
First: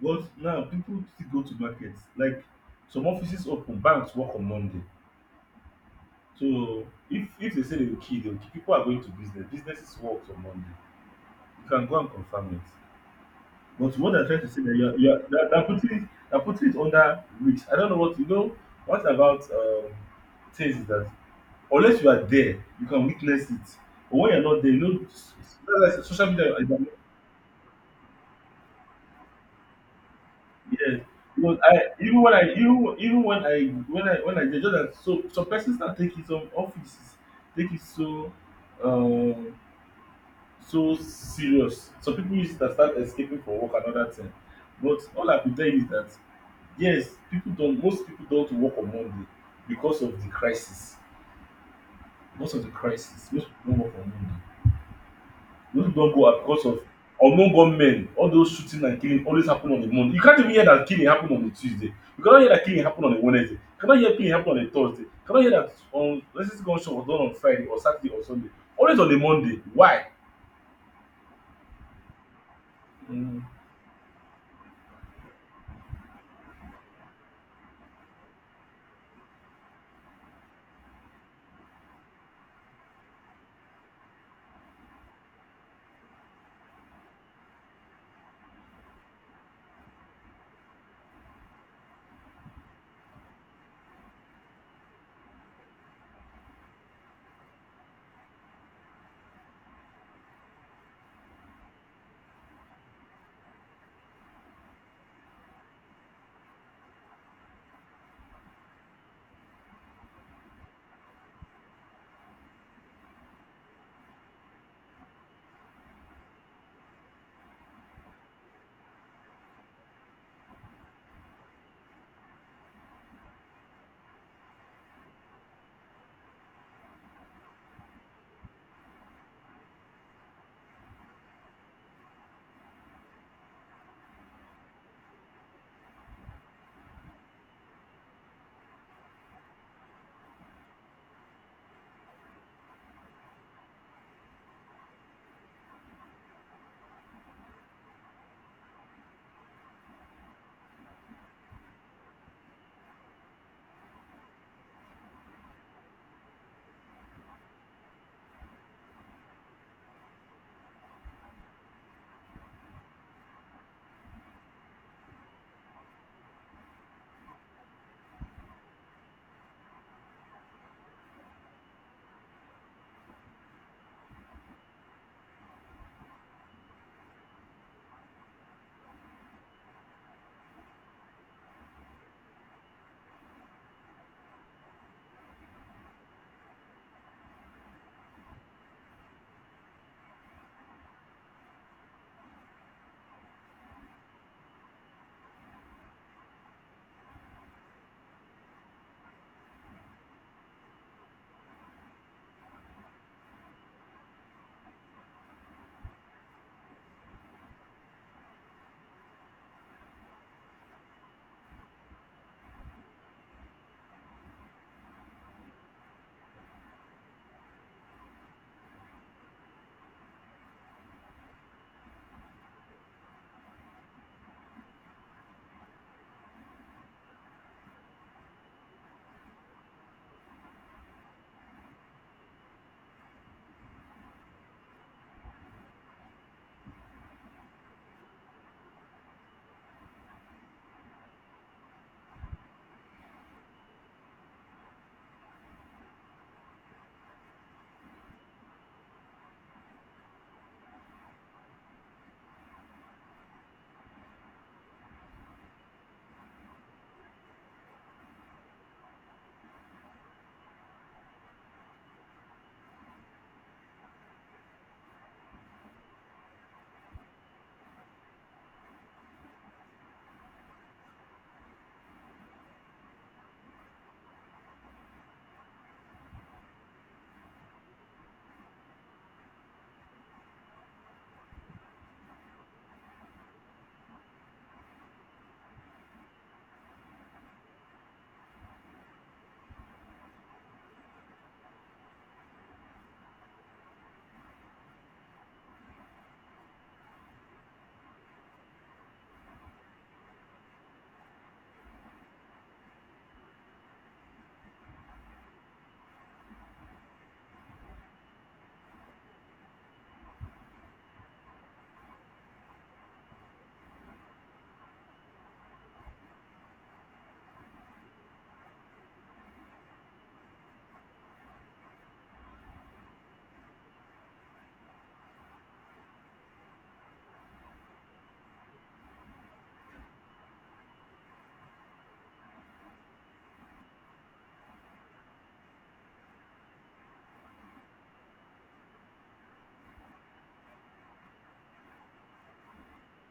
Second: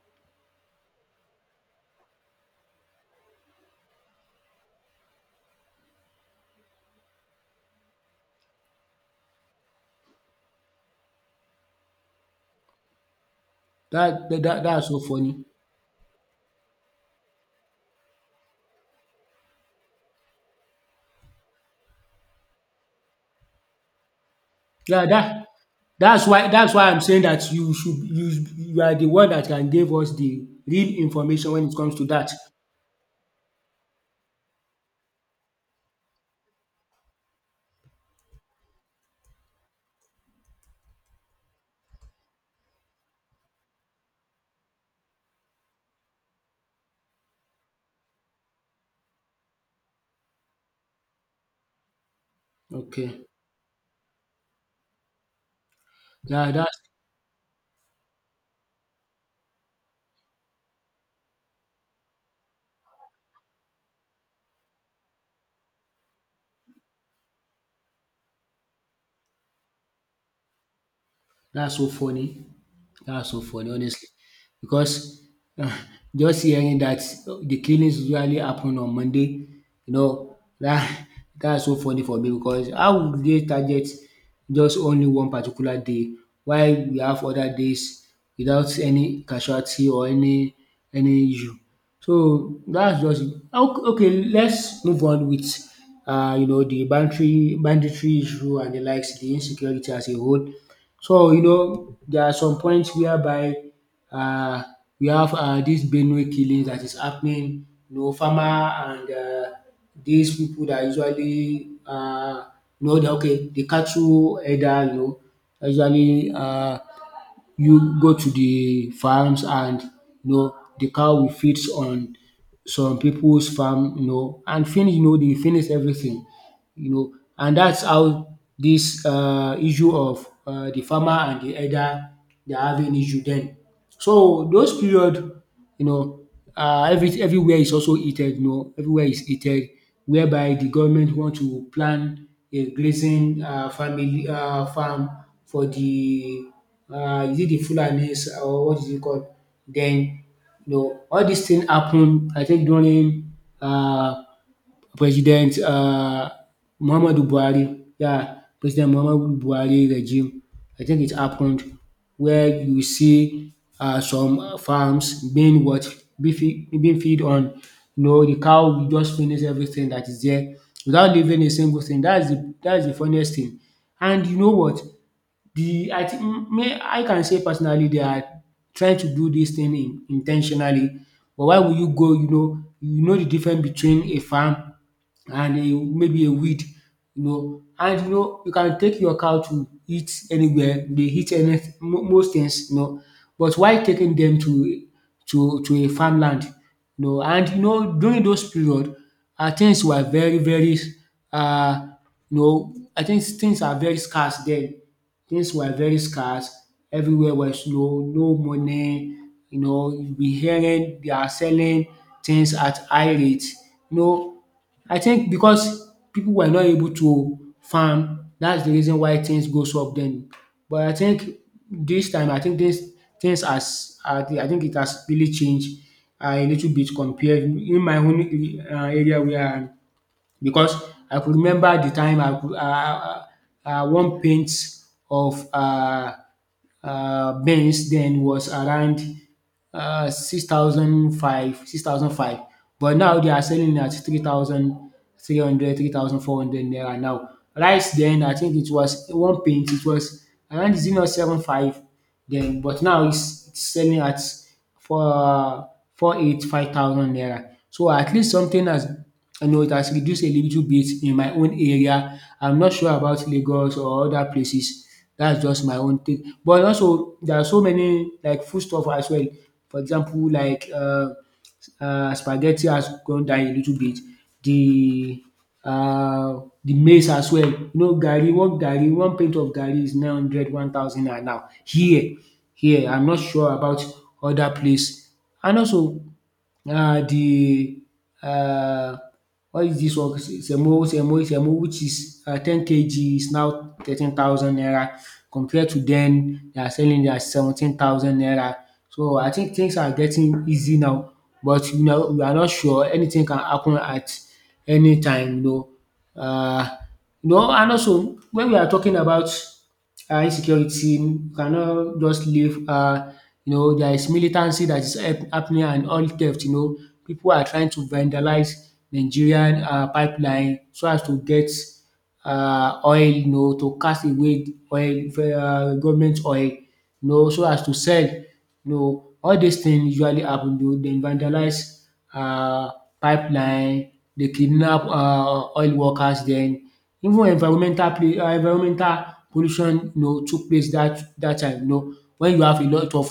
[SPEAKER 2] But now people still go to markets. Like some offices open, banks work on Monday. So if they say they will kill, they will kill. People are going to business, businesses work on Monday. You can go and confirm it. But what I'm
[SPEAKER 1] That
[SPEAKER 2] trying
[SPEAKER 1] that
[SPEAKER 2] to
[SPEAKER 1] that
[SPEAKER 2] say that
[SPEAKER 1] that's
[SPEAKER 2] you're
[SPEAKER 1] so
[SPEAKER 2] you're
[SPEAKER 1] funny.
[SPEAKER 2] they're putting it, they're putting it under risk. I don't know what you know. What about things is that unless you are there, you can witness it. But when you're not there, you know,
[SPEAKER 1] Yeah, that
[SPEAKER 2] that's why social media is
[SPEAKER 1] that's
[SPEAKER 2] an-
[SPEAKER 1] why I'm saying that you should, you are the one that can give us the real
[SPEAKER 2] yes.
[SPEAKER 1] information
[SPEAKER 2] Because
[SPEAKER 1] when it
[SPEAKER 2] I,
[SPEAKER 1] comes to
[SPEAKER 2] even
[SPEAKER 1] that.
[SPEAKER 2] when I even even when I when I when I did just that, so some persons now taking some offices take it so, um so serious. Some people use it and start escaping for work and other thing. But all I could tell you is that, yes, people don't most people don't work on Monday because of the crisis. Because of the
[SPEAKER 1] Okay.
[SPEAKER 2] crisis, most people don't work on Monday. Most people don't go out
[SPEAKER 1] Yeah,
[SPEAKER 2] because
[SPEAKER 1] that.
[SPEAKER 2] of unknown gunmen. All those shooting and killing always happen on a Monday. You can't even hear that killing happen on a Tuesday. You cannot hear that killing happen on a Wednesday. You cannot hear killing happen on a Thursday. You cannot hear that racist gunshot was done on Friday or Saturday or Sunday. Always on a Monday. Why?
[SPEAKER 1] That's so funny. That's so
[SPEAKER 2] Mm,
[SPEAKER 1] funny, honestly. Because, uh, just hearing that the killings usually happen on Monday, you know, that that's so funny for me, because how would they target just only one particular day? Why we have other days without any casualty, or any issue? So that's just it. Okay. Okay, let's move on with you know, the banditry issue and the likes, the insecurity as a whole. So you know there are some points whereby um we have this Benue killing that is happening, you know, farmer and dis pipu dat usually you know, the okay, the cattle herder, you know, usually you go to the farms, and you know de cow will feeds on some people's farm, you know, and finish, you know, dey finish everything, you know. And that's how this issue of the farmer and the herder, they are having issue then. So those period, you know, everywhere is also heated, you know, everywhere is heated, whereby the government want to plan a grazing family farm for the is it the Fulanis or what is it called? Then you know all these things happen, I think, during um President Muhammadu Buhari, yeah, President Muhammadu Buhari regime. I think it happened where you see some farms being what? Being feed on, you know the cow will just finish everything that is there without leaving a single thing. That's the funniest thing. And you know what? The, I think, I can say personally they are trying to do this thing in but why will you go, you know, you know the difference between a farm and a maybe a weed, you know, and you know you can take your cow to eat anywhere. They eat any mo most things, you know, but why taking them to a farmland, you know. And you know during those period, things were very uh. you know, I think things are very scarce then. Things were very scarce. Everywhere was, no no money. You know, you be hearing they are selling things at high rate. You know, I think because people were not able to farm, that's the reason why things goes up then. But I think this time, I think this things has, I think it has really changed a little bit compared in my own area where i, because I could remember the time I could one paint of Benz then was around six thousand five, but now they are selling at 3,300, 3,400 naira now. Rice then, I think it was one paint, it was around zero seven five then, but now it's selling at for 4,85,000 naira. So at least something has, you know, it has reduced a little bit in my own area. I'm not sure about Lagos or other places. That's just my own thing. But also there are so many like foodstuff as well. For example, like spaghetti has gone down a little bit, the uh, the maize as well. You know garri, one plate of garri is 900, 1,000 naira now here. I'm not sure about other place. And also the uh what is this one? Semo, which is 10 kg, is now 13,000 naira compared to then they are selling it at 17,000 naira. So I think things are getting easy now, but you know we are not sure, anything can happen at any time, you know. uh, you know. And also when we are talking about insecurity, you cannot just live, you know there is militancy that is happening, and oil theft, you know, people are trying to vandalize Nigerian pipeline so as to get oil, you know, to cast away oil, government oil, you know, so as to sell, you know. All these things usually happen, you know, dem vandalize um pipeline. They kidnap oil workers then. Even environmental pollution, you know, took place that that time, you know, when you have a lot of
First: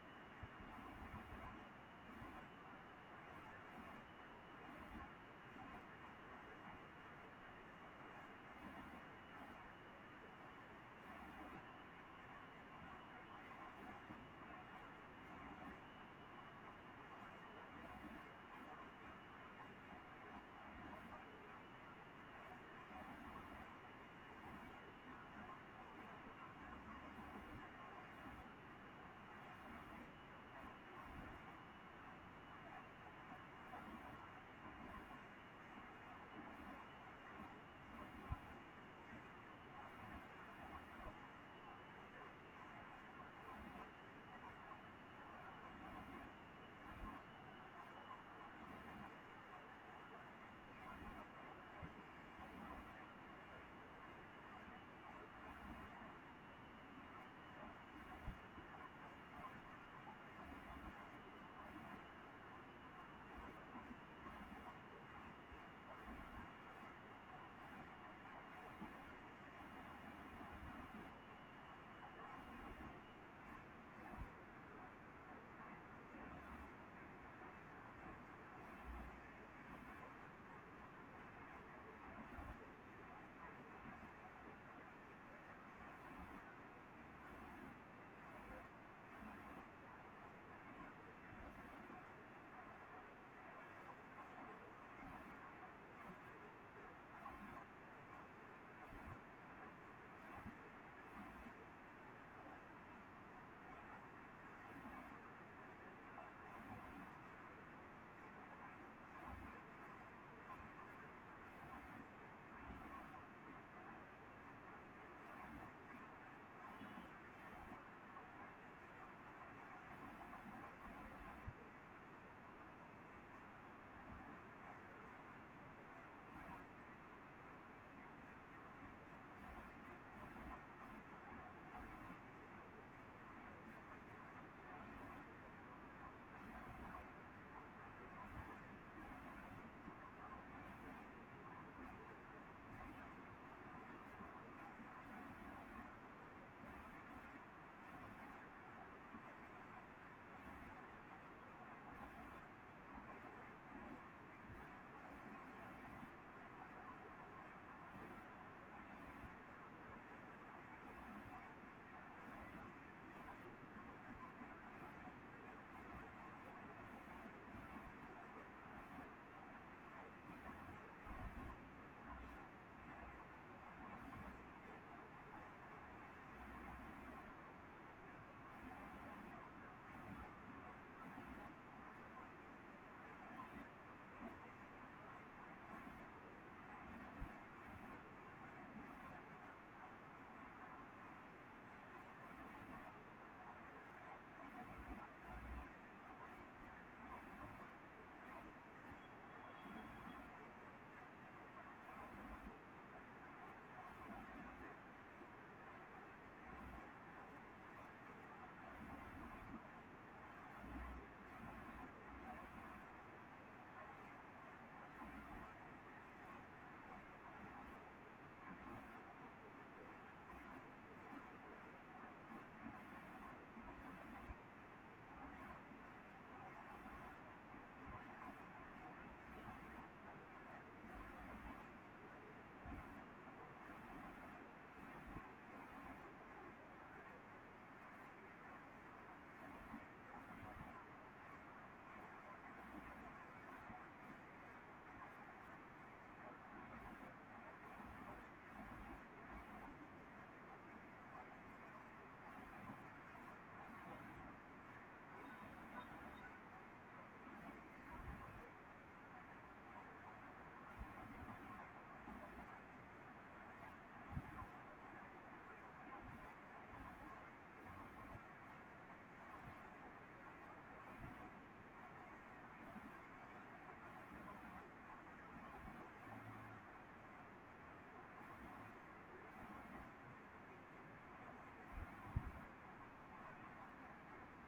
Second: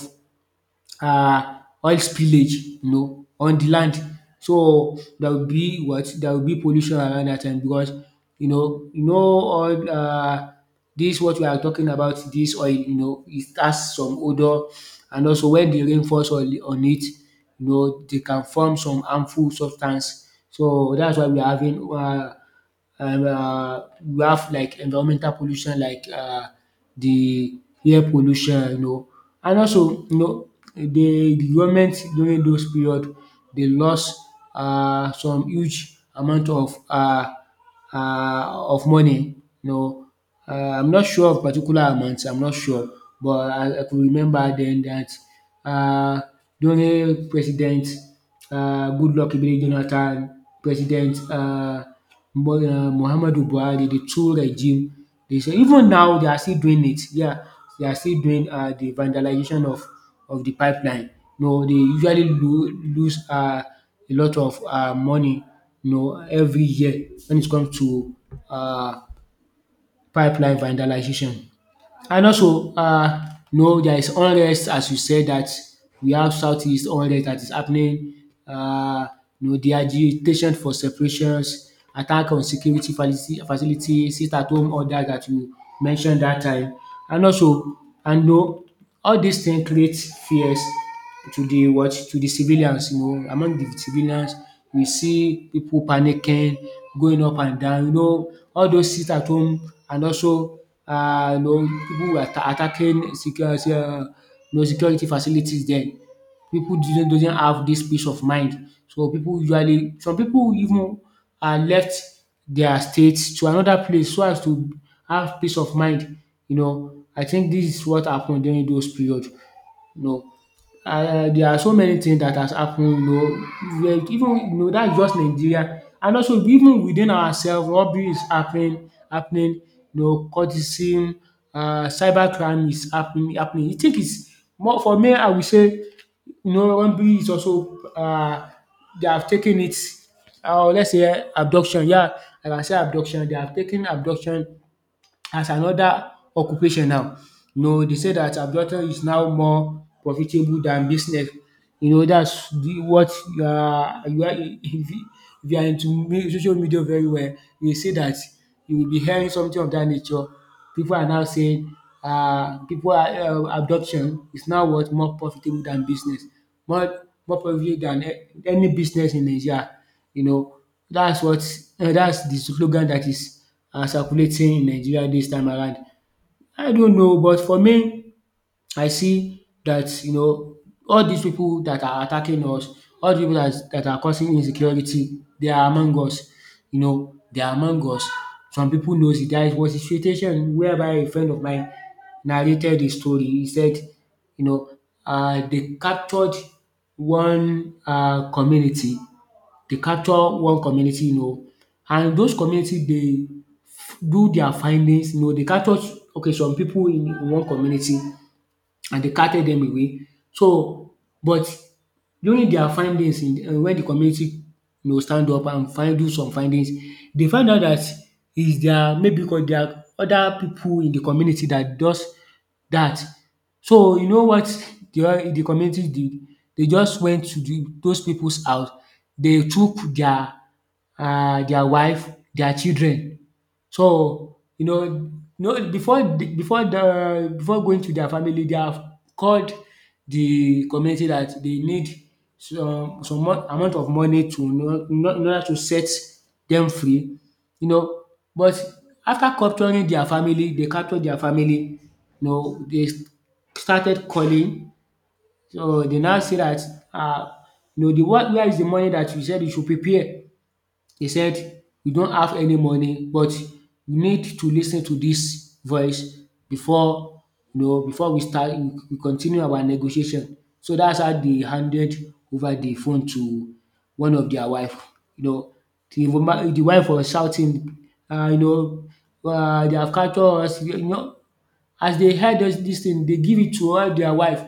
[SPEAKER 1] um oil spillage, you know, on the land. So there will be what? There will be pollution around that time, because you know, you know all dis what we are talking about, this oil, you know it has some odour, and also when the rain falls on it, you know they can form some harmful substance. So that's why we are having um uh, you have like environmental pollution, like the air pollution, you know. And also you know the government during those period, they lost some huge amount um of money, you know. I'm not sure of particular amounts. I'm not sure, but I could remember then that, um during President Goodluck Ebele Jonathan, President Muhammadu Buhari, the 2 regime, they say even now they are still doing it. Yeah, they are still doing the vandalization of the pipeline. No, they usually lose a lot of money, you know, every year when it comes to um pipeline vandalization. And also you know there is unrest, as you said, that we have southeast unrest that is happening, um you know, de agitation for separations, attack on security facility, sit at home order that you mentioned that time. And also, and you know, all these things create fears to the what, to the civilians, you know, among the civilians, we see people panicking, going up and down, you know, all those sit at home. And also, you know people were attacking security you know security facilities then. People didn't doesn't have this peace of mind, so people usually, some people even left their state to another place so as to have peace of mind, you know. I think this is what happened during those period, you know. There are so many things that has happened, you know. We are even, you know, dat is just Nigeria. And also, even within ourself, robbery is happening, you know. Courtesy, cyber crime is happening. You think is more, for me I will say, you know, robbery is also they have taken it, or let's say abduction, yeah, like I can say abduction, they have taken abduction as another occupation now. You know, they say that adultery is now more profitable than business. You know, that's the what, you are, if you, if you are into me social media very well, you will see that you will be hearing something of that nature. People are now saying, people are, adoption is now what, more profitable than business. More profitable than any business in Nigeria. You know, that's what that's the slogan that is circulating in Nigeria this time around. I don't know, but for me I see that all these people that are attacking us, all dis pipu that dat are causing insecurity they are among us, you know, they are among us. Some people knows it. There was a situation whereby a friend of mine narrated the story. He said, you know they captured one community, they capture one community you know and those community dey do their findings, you know. They capture, okay some pipu in one community, and they carted them away. So, but during their findings in when the community, stand up and find do some findings, they find out that is there maybe because there are other people in the community that does that. So you know what the community did? They just went to the those people's house. They took their wife, their children. So, you know, no, before the before going to their family, they have called the community that they need some amount of money to, in order to set them free, you know. But after capturing their family, they captured their family, you know, they started calling. So they now say that, um the what where is the money that you said you should prepare? He said, “You don't have any money, but you need to lis ten to this voice before, before we continue our negotiation.” So that's how they handed over the phone to one of their wife. You know, the wife was shouting, “they have captured us.” You know, as they hear this thing, they give it to all their wife,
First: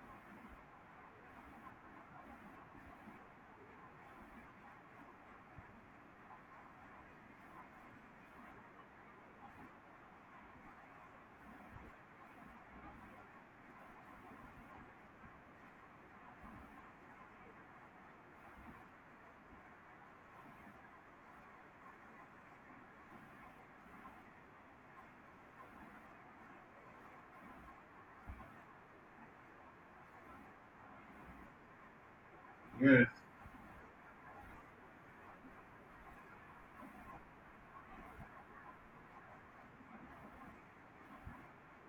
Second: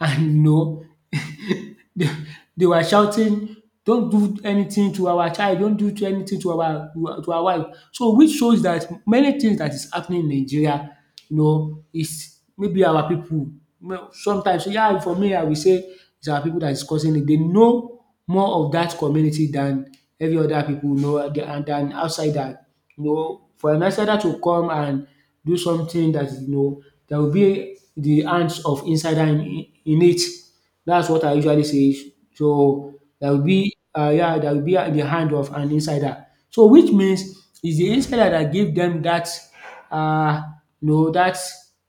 [SPEAKER 1] and no, they they were shouting, don't do anything to our child, don't do to anything to our wife. So, which shows that many things that is happening in Nigeria, is maybe our pipu sometimes. So, yeah, for me I will say is our people that is causing it. They know more of that community than every other people know, and than outsider. You know, for an outsider to come and do something, that you know, there will be the hands of insider in it. That's what I usually say. So
[SPEAKER 2] yes.
[SPEAKER 1] there will be yeah, there will be the hand of an insider. So which means is the insider that give them that, uh that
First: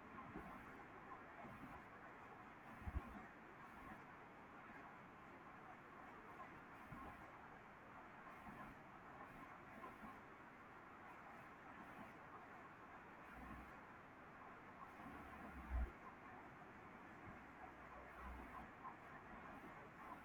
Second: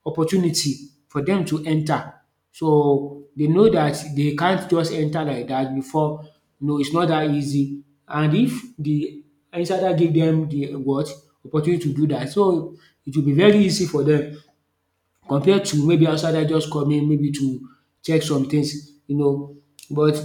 [SPEAKER 1] opportunity for them to enter. So they know that they can't just enter like that before. No, it's not that easy. And if the insider give them the what? Opportunity to do that, so it will be very easy for them, compared to maybe outsider just coming maybe to check some things, you know. But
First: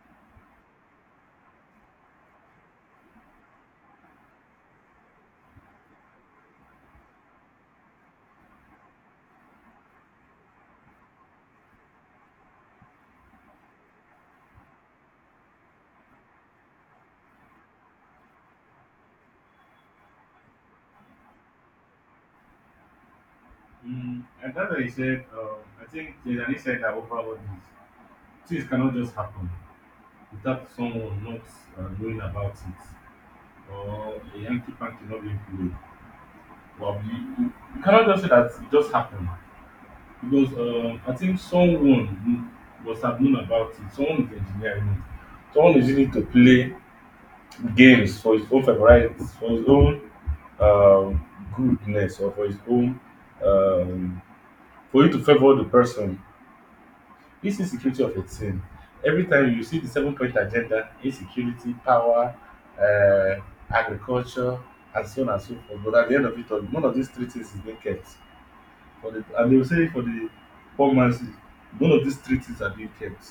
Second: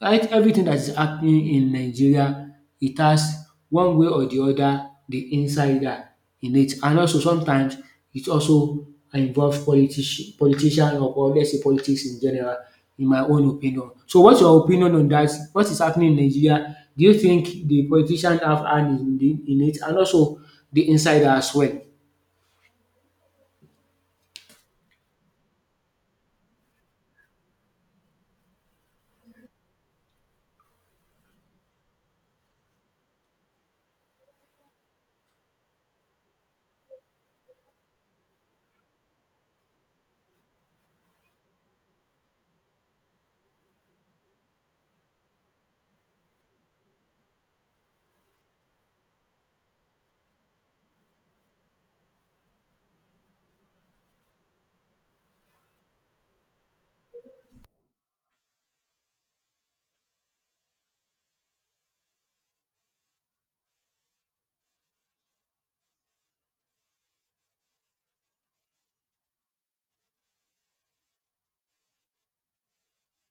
[SPEAKER 1] right, everything that is happening in Nigeria, it has one way or the other the insider in it. And also sometimes it also involves politician, or let's say politics in general, in my own opinion. So what's your opinion on that? What is happening in Nigeria? Do you think the politician have hand in the in it, and also the insider as well?
[SPEAKER 2] And that's why you said, I think there's an insight that overall this. Things cannot just happen without someone not, knowing about it, or a Yankee fan cannot be played. Well, you cannot just say that it just happened because, I think someone must have known about it. Someone is engineering it. Someone is using it to play games for his own favorite, for his own, um, goodness, or for his own, um, for you to favor the person. This insecurity of a thing, every time you see the seven point agenda, insecurity, power, uh, agriculture, and so on and so forth. But at the end of it all, none of these three things is being kept. For the, and they will say for the poor man's, none of these three things are being kept.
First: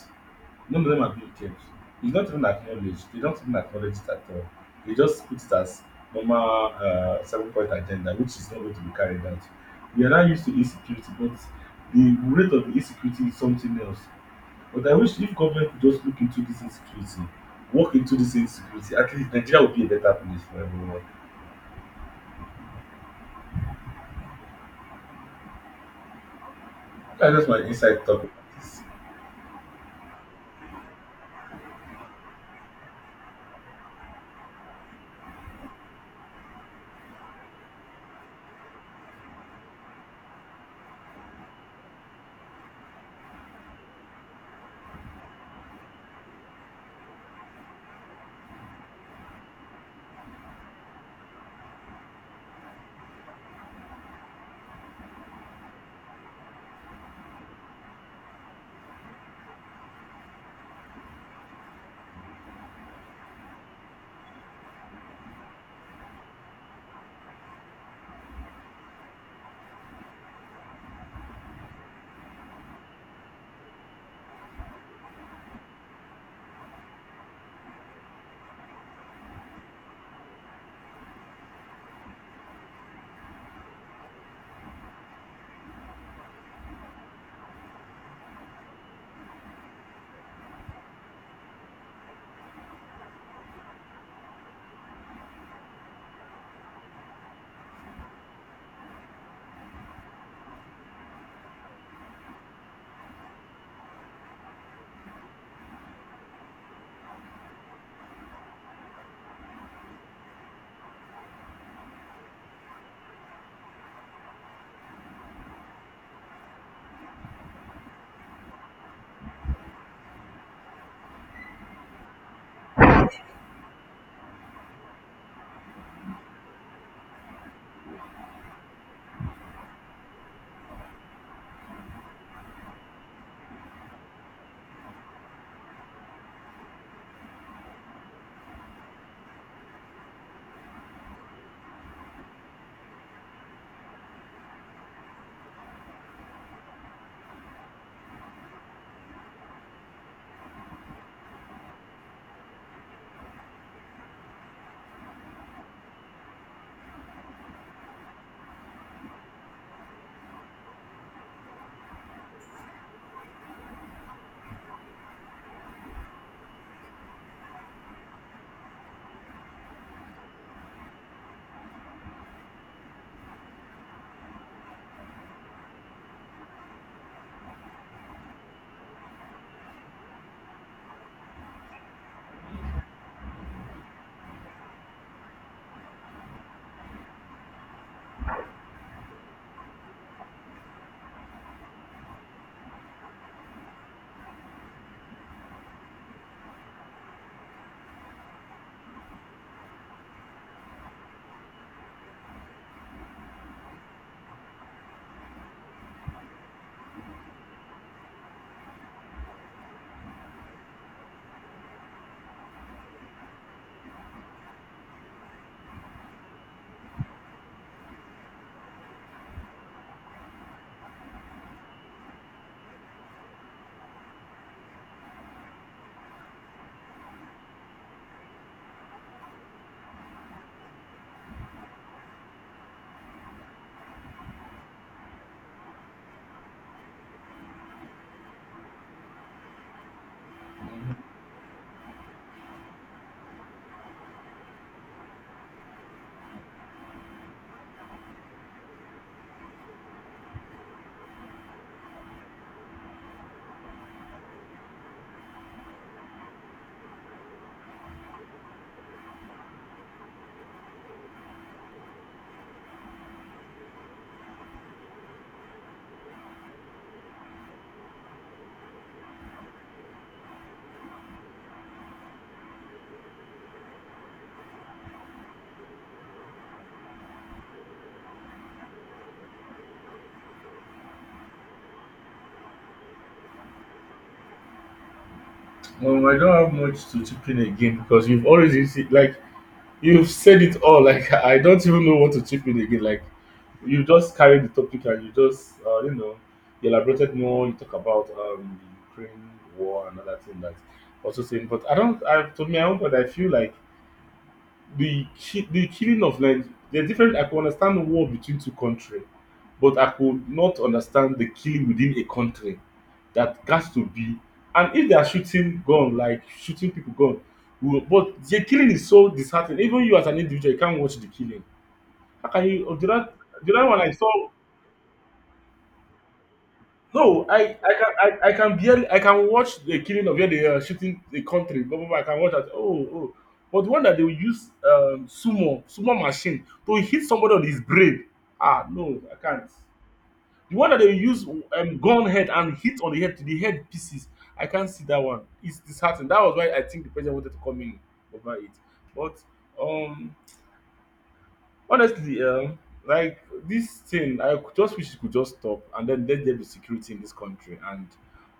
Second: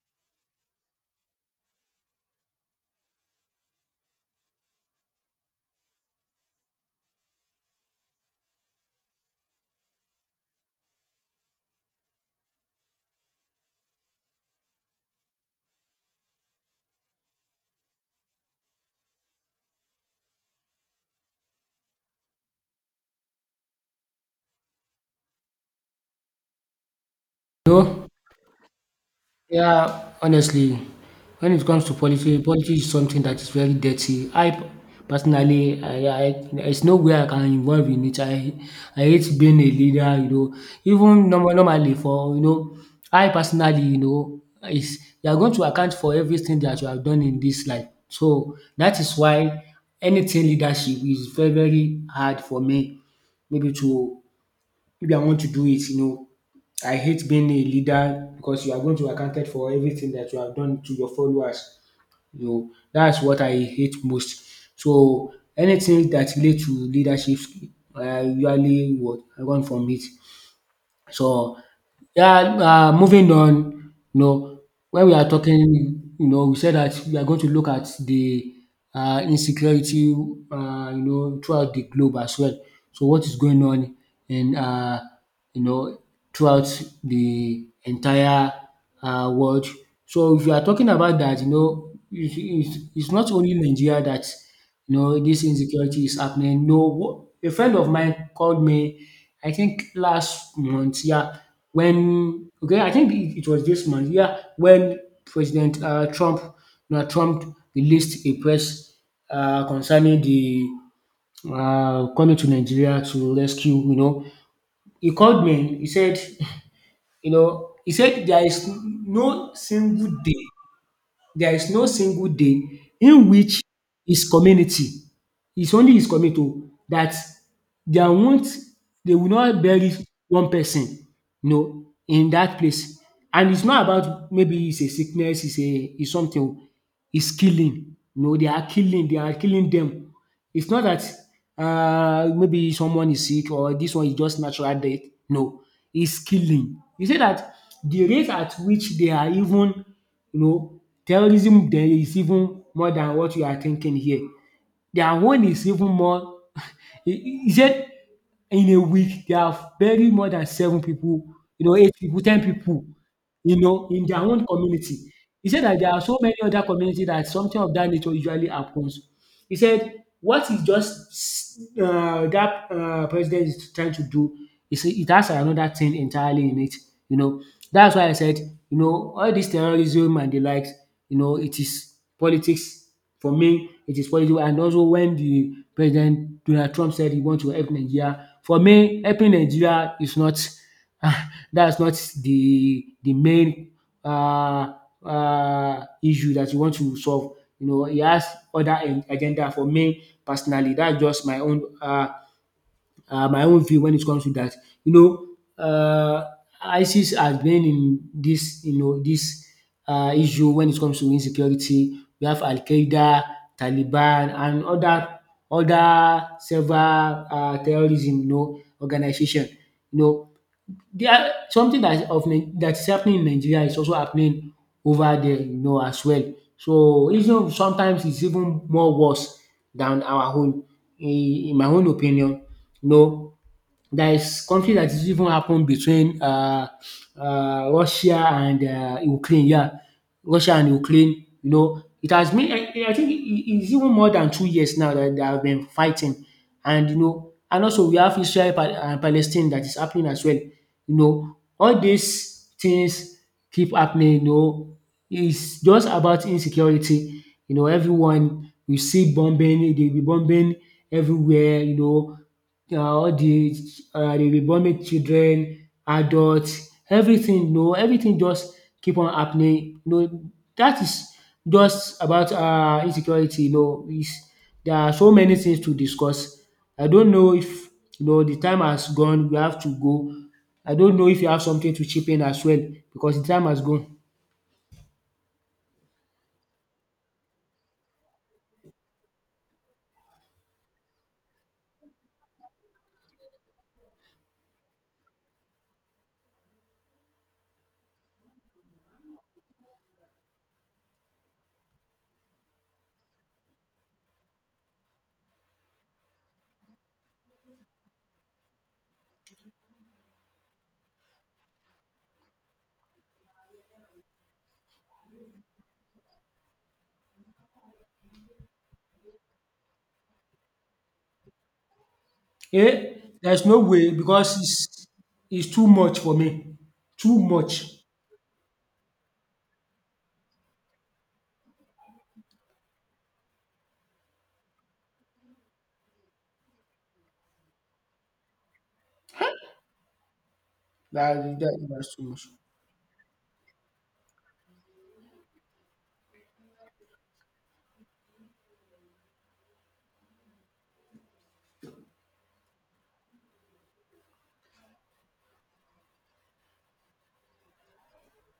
[SPEAKER 2] None of them are being kept. It's not even acknowledged. They don't even acknowledge it at all. They just put it as normal seven point agenda, which is not going to be carried out. We are now used to insecurity, but the rate of insecurity is something else. But I wish if government could just look into this insecurity, walk into this insecurity, at least Nigeria would be a better place for everyone. That's just my inside
[SPEAKER 1] No.
[SPEAKER 2] talk about this.
[SPEAKER 1] Yeah, honestly, when it comes to politics, politics is something that is very dirty. I, personally, I there's nowhere I can involve in it. I hate being a leader, you know. Even normally, for I personally, is you are going to account for everything that you have done in this life. So that is why anything leadership is very very hard for me. Maybe to maybe I want to do it, you know. I hate being a leader because you are going to be accounted for everything that you have done to your followers. You know, that's what I hate most. So anything that relate to leadership, I usually would run from it. So, yeah, moving on, you know, when we are talking, you know, we said that we are going to look at the insecurity, you know, throughout the globe as well. So, what is going on in, you know, throughout the entire world? So, if you are talking about that, you know, it's not only Nigeria that, you know, this insecurity is happening. No, a friend of mine called me I think last month. Yeah, when, okay, I think it was this month, yeah, when President Trump, Donald Trump, released a press concerning the coming to Nigeria to rescue. You know, he called me. He said, you know, he said there is no single day in which his community, it's only his community oh, that there won't they will not bury one person, you know, in that place. And it's not about maybe it's a sickness, it's a it's something oh is killing. No, they are killing them. It's not that maybe someone is sick, or this one is just natural death. No, it's killing. You say that the rate at which they are even, you know, terrorism there is even more than what you are thinking here. Their own is even more. He said in a week they have buried more than seven people, you know, eight people, 10 people, you know, in their own community. He said that there are so many other communities that something of that nature usually happens. He said what is just that president is trying to do is it has another thing entirely in it, you know. That's why I said, you know, all this terrorism and the likes, you know, it is politics. For me, it is possible, and also when the President Donald Trump said he wants to help Nigeria, for me, helping Nigeria is not, that's not the main uh issue that you want to solve. You know, he has other agenda, for me personally. That's just my own view when it comes to that. You know, um ISIS has been in this, you know, this issue when it comes to insecurity. We have Al-Qaeda, Taliban and other several terrorism, you know, organization. You know, they are something that of that is happening in Nigeria is also happening over there, you know, as well. So even sometimes it's even more worse than our own, in my own opinion. You know, there is conflict that is even happened between Russia and Ukraine. Yeah, Russia and Ukraine. You know, it has been, I think it's even more than 2 years now that they have been fighting, and, you know, and also we have Israel and Palestine that is happening as well. You know, all these things keep happening. You know, it's just about insecurity. You know, everyone, you see bombing, they be bombing everywhere. You know, all the vomit children, adults, everything. No, everything just keep on happening. No, that is just about insecurity. Is There are so many things to discuss. I don't know if the time has gone, we have to go. I don't know if you have something to chip in as well, because the time has gone.
[SPEAKER 2] I don't have much to chip in again because you've already see, like you've said it all. Like I don't even know what to chip in again. Like you just carried the topic and you just you know, you elaborated more. You talk about the Ukraine war and other thing that also saying. But I don't. I, to me, I don't. But I feel like the killing of Nige there's different. I could understand the war between two countries but I could not understand the killing within a country that has to be, and if they are shooting gun, like shooting people gun, we but the killing is so disheartening, even you as an individual you can't watch the killing. How can you?
[SPEAKER 1] um
[SPEAKER 2] Oh, the other,
[SPEAKER 1] there's
[SPEAKER 2] the
[SPEAKER 1] no
[SPEAKER 2] other one
[SPEAKER 1] way,
[SPEAKER 2] I saw,
[SPEAKER 1] because it's too much for me, too
[SPEAKER 2] no,
[SPEAKER 1] much.
[SPEAKER 2] I can barely. I can watch the killing of where they are shooting the country. But I can watch that. Oh, but the one that they will use, sumo sumo machine to hit somebody on his brain. Ah no, I can't. The one that they will use
[SPEAKER 1] That's
[SPEAKER 2] gun
[SPEAKER 1] too much.
[SPEAKER 2] head and hit on the head to the head pieces. I can't see that one. It's disheartening. That was why I think the president wanted to come in over it. But um honestly, like this thing, I could just wish it could just stop, and then let there be security in this country, and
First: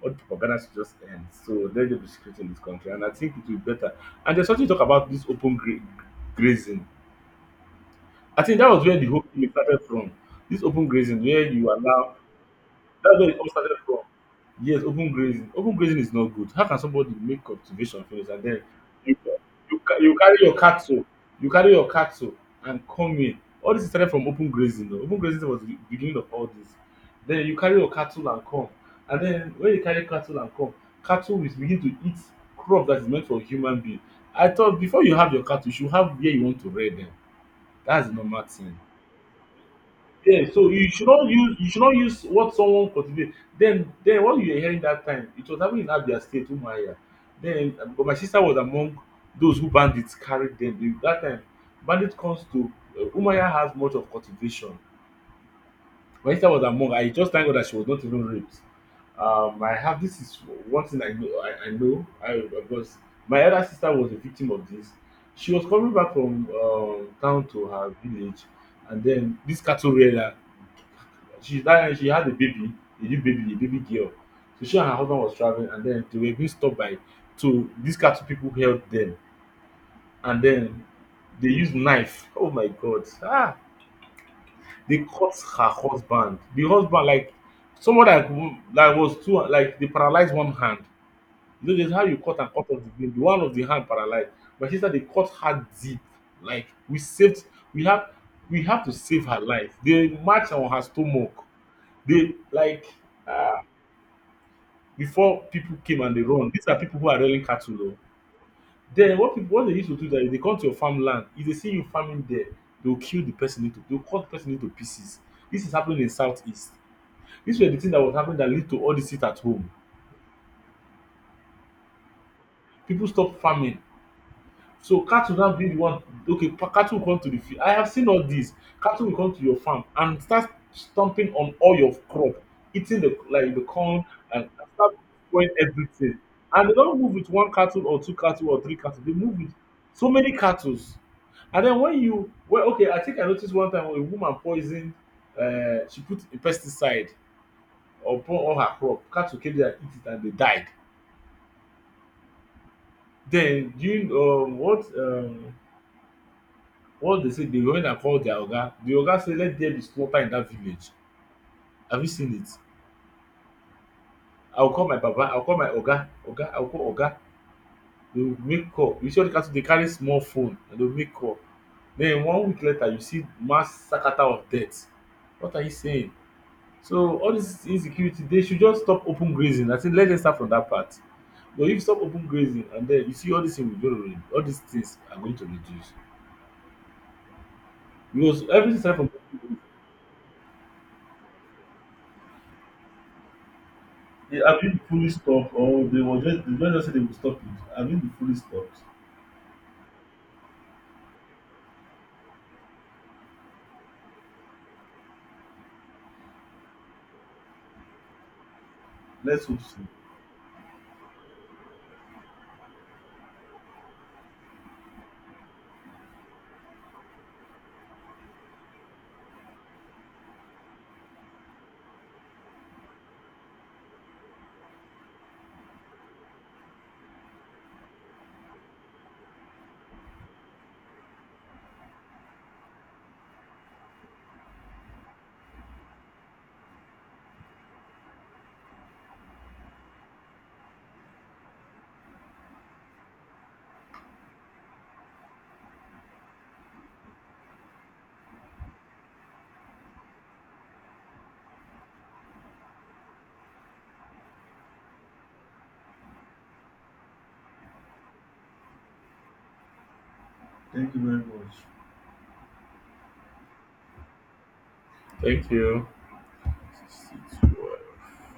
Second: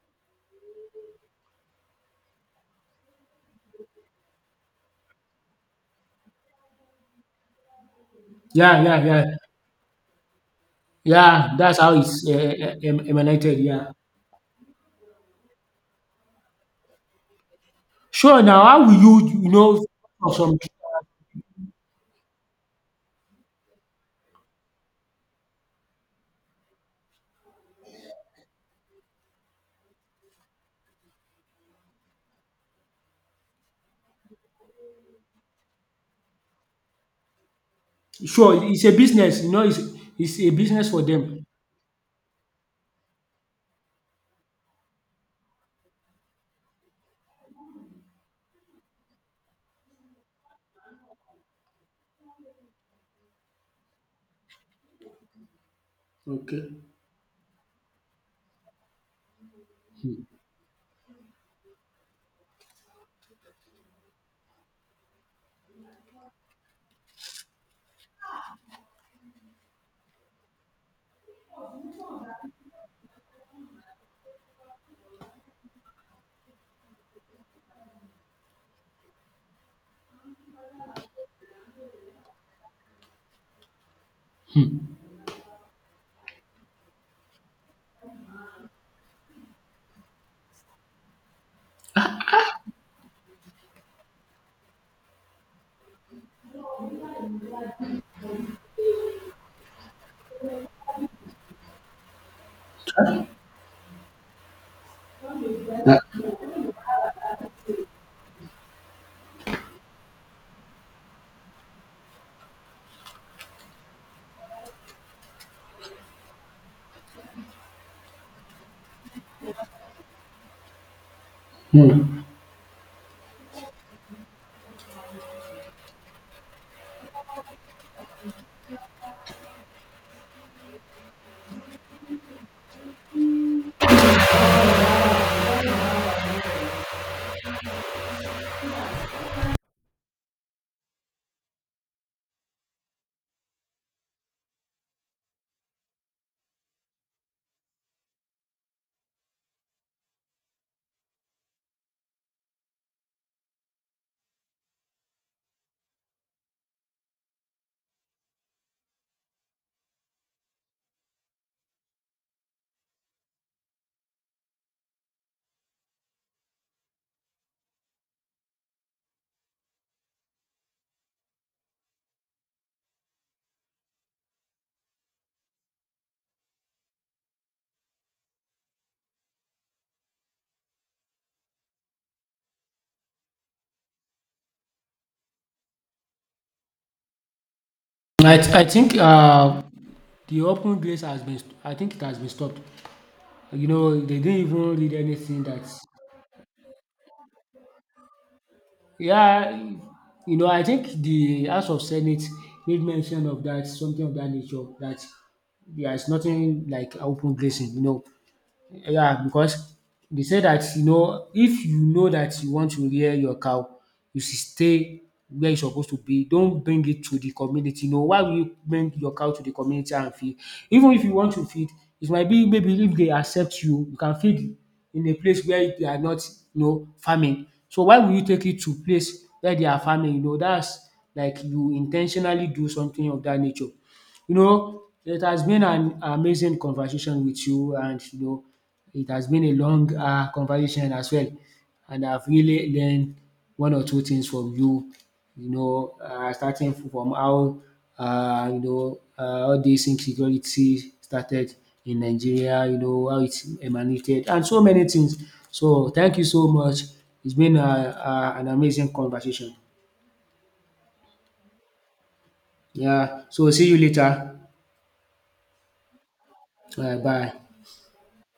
[SPEAKER 2] all the propaganda should just end. So let there be security in this country, and I think it will be better. And there's something to talk about this grazing. I think that
[SPEAKER 1] Yeah,
[SPEAKER 2] was where
[SPEAKER 1] yeah,
[SPEAKER 2] the
[SPEAKER 1] yeah.
[SPEAKER 2] whole thing started from. This open grazing, where
[SPEAKER 1] Yeah,
[SPEAKER 2] you
[SPEAKER 1] that's how
[SPEAKER 2] allow,
[SPEAKER 1] it's
[SPEAKER 2] that's where it all
[SPEAKER 1] emanated.
[SPEAKER 2] started
[SPEAKER 1] Yeah.
[SPEAKER 2] from. Yes, open grazing. Open grazing is not good. How can somebody make cultivation fields
[SPEAKER 1] Sure.
[SPEAKER 2] and then
[SPEAKER 1] Now, how will
[SPEAKER 2] you,
[SPEAKER 1] you, you know,
[SPEAKER 2] you
[SPEAKER 1] for
[SPEAKER 2] carry your
[SPEAKER 1] some?
[SPEAKER 2] cattle, you carry your cattle and come in. All this started from open grazing. Though, open grazing was the beginning of all this. Then you carry your cattle and come, and then when you carry cattle and come, cattle will begin to eat crop that is meant for human being. I thought before you have your cattle, you should have where you want to rear them. That's the normal
[SPEAKER 1] Sure,
[SPEAKER 2] thing.
[SPEAKER 1] it's a business. You know, it's
[SPEAKER 2] Yeah,
[SPEAKER 1] a
[SPEAKER 2] so
[SPEAKER 1] business for them.
[SPEAKER 2] you should not use what someone cultivate. Then what you were hearing that time, it was happening in Abia State, Umuahia. Then, but my sister was among those who bandits carried them. They- That time, bandit comes to, Umuahia has much of cultivation. My sister was
[SPEAKER 1] Okay.
[SPEAKER 2] among. I just thank God that she was not even raped. I have this is one thing I know. I know. I Because my elder sister was a victim of this. She was coming back from, town to her village, and then this cattle rearer, she that she had a baby, a new baby, a baby girl. So she and her husband was traveling, and then they were being stopped by two. These cattle people held them, and then they used knife. Oh my God! Ah, they cut her husband. The husband, like someone that that was too, like they paralyzed one hand. You know, there's how you cut and cut off the vein. The one of the hand paralyzed. But she said they cut her deep. Like we have we have to save her life. They marched on her stomach. They like, before people
[SPEAKER 1] Yeah.
[SPEAKER 2] came, and they run. These are people who are rearing cattle o. Then what people what they used to do that is they come to your farmland, if they see you farming there, they will kill the person into, they will cut the person into pieces. This is happening in southeast. This was the thing that was happening that led to all dis heat at home. People stop farming. So cat will now be the one, okay, cat will come to the field. I have seen all this. Cat will come to your farm and start stomping on all your crop, eating the like the corn, and start destroying everything. And they don't move with one cattle or two cattle or three cattle. They move with so many cattle. And then when you, well, okay, I think I noticed one time when a woman poisoned, she put a pesticide upon all her crop. Cattle came there and eat it and they died. Then during what what they say dey women call their oga, the oga say let there be slaughter in dat village, have you seen it? I will call my Papa. I will call my oga, oga, I will call oga. They will make call, you see all the cattle they carry small phone and they go make call. Then one week later you see mass sakata of death. What are you saying? So all this insecurity they should just stop open grazing, I say let them start from that part. But if you stop open grazing and then you see all these things are going to reduce because
[SPEAKER 1] I
[SPEAKER 2] everything
[SPEAKER 1] think
[SPEAKER 2] start from.
[SPEAKER 1] the open grace has been, I think it has been stopped. You know, they didn't
[SPEAKER 2] Yeah, have
[SPEAKER 1] even
[SPEAKER 2] been
[SPEAKER 1] read
[SPEAKER 2] fully
[SPEAKER 1] anything
[SPEAKER 2] stopped,
[SPEAKER 1] that,
[SPEAKER 2] or they just said they will stop it? Have been fully stopped?
[SPEAKER 1] yeah, you know, I think the House of Senate made mention of that, something of that nature, that there is nothing like open grazing, you know. Yeah,
[SPEAKER 2] Let's hope
[SPEAKER 1] because
[SPEAKER 2] so.
[SPEAKER 1] they say that, you know, if you know that you want to rear your cow, you should stay where you're supposed to be. Don't bring it to the community. No, why will you bring your cow to the community and feed? Even if you want to feed, it might be, maybe if they accept you, you can feed in a place where they are not, farming. So why will you take it to place where they are farming? You know, that's like you in ten tionally do something of that nature. You know, it has been an amazing conversation with you, and you know it has been a long conversation as well, and I've really learned one or two things from you, you know, starting from how, all this insecurity started in Nigeria, you know, how it emanated and so many things. So thank you so much. It's been an amazing conversation.
[SPEAKER 2] Thank you very much.
[SPEAKER 1] Yeah, so see you later.
[SPEAKER 2] Thank you.
[SPEAKER 1] Bye.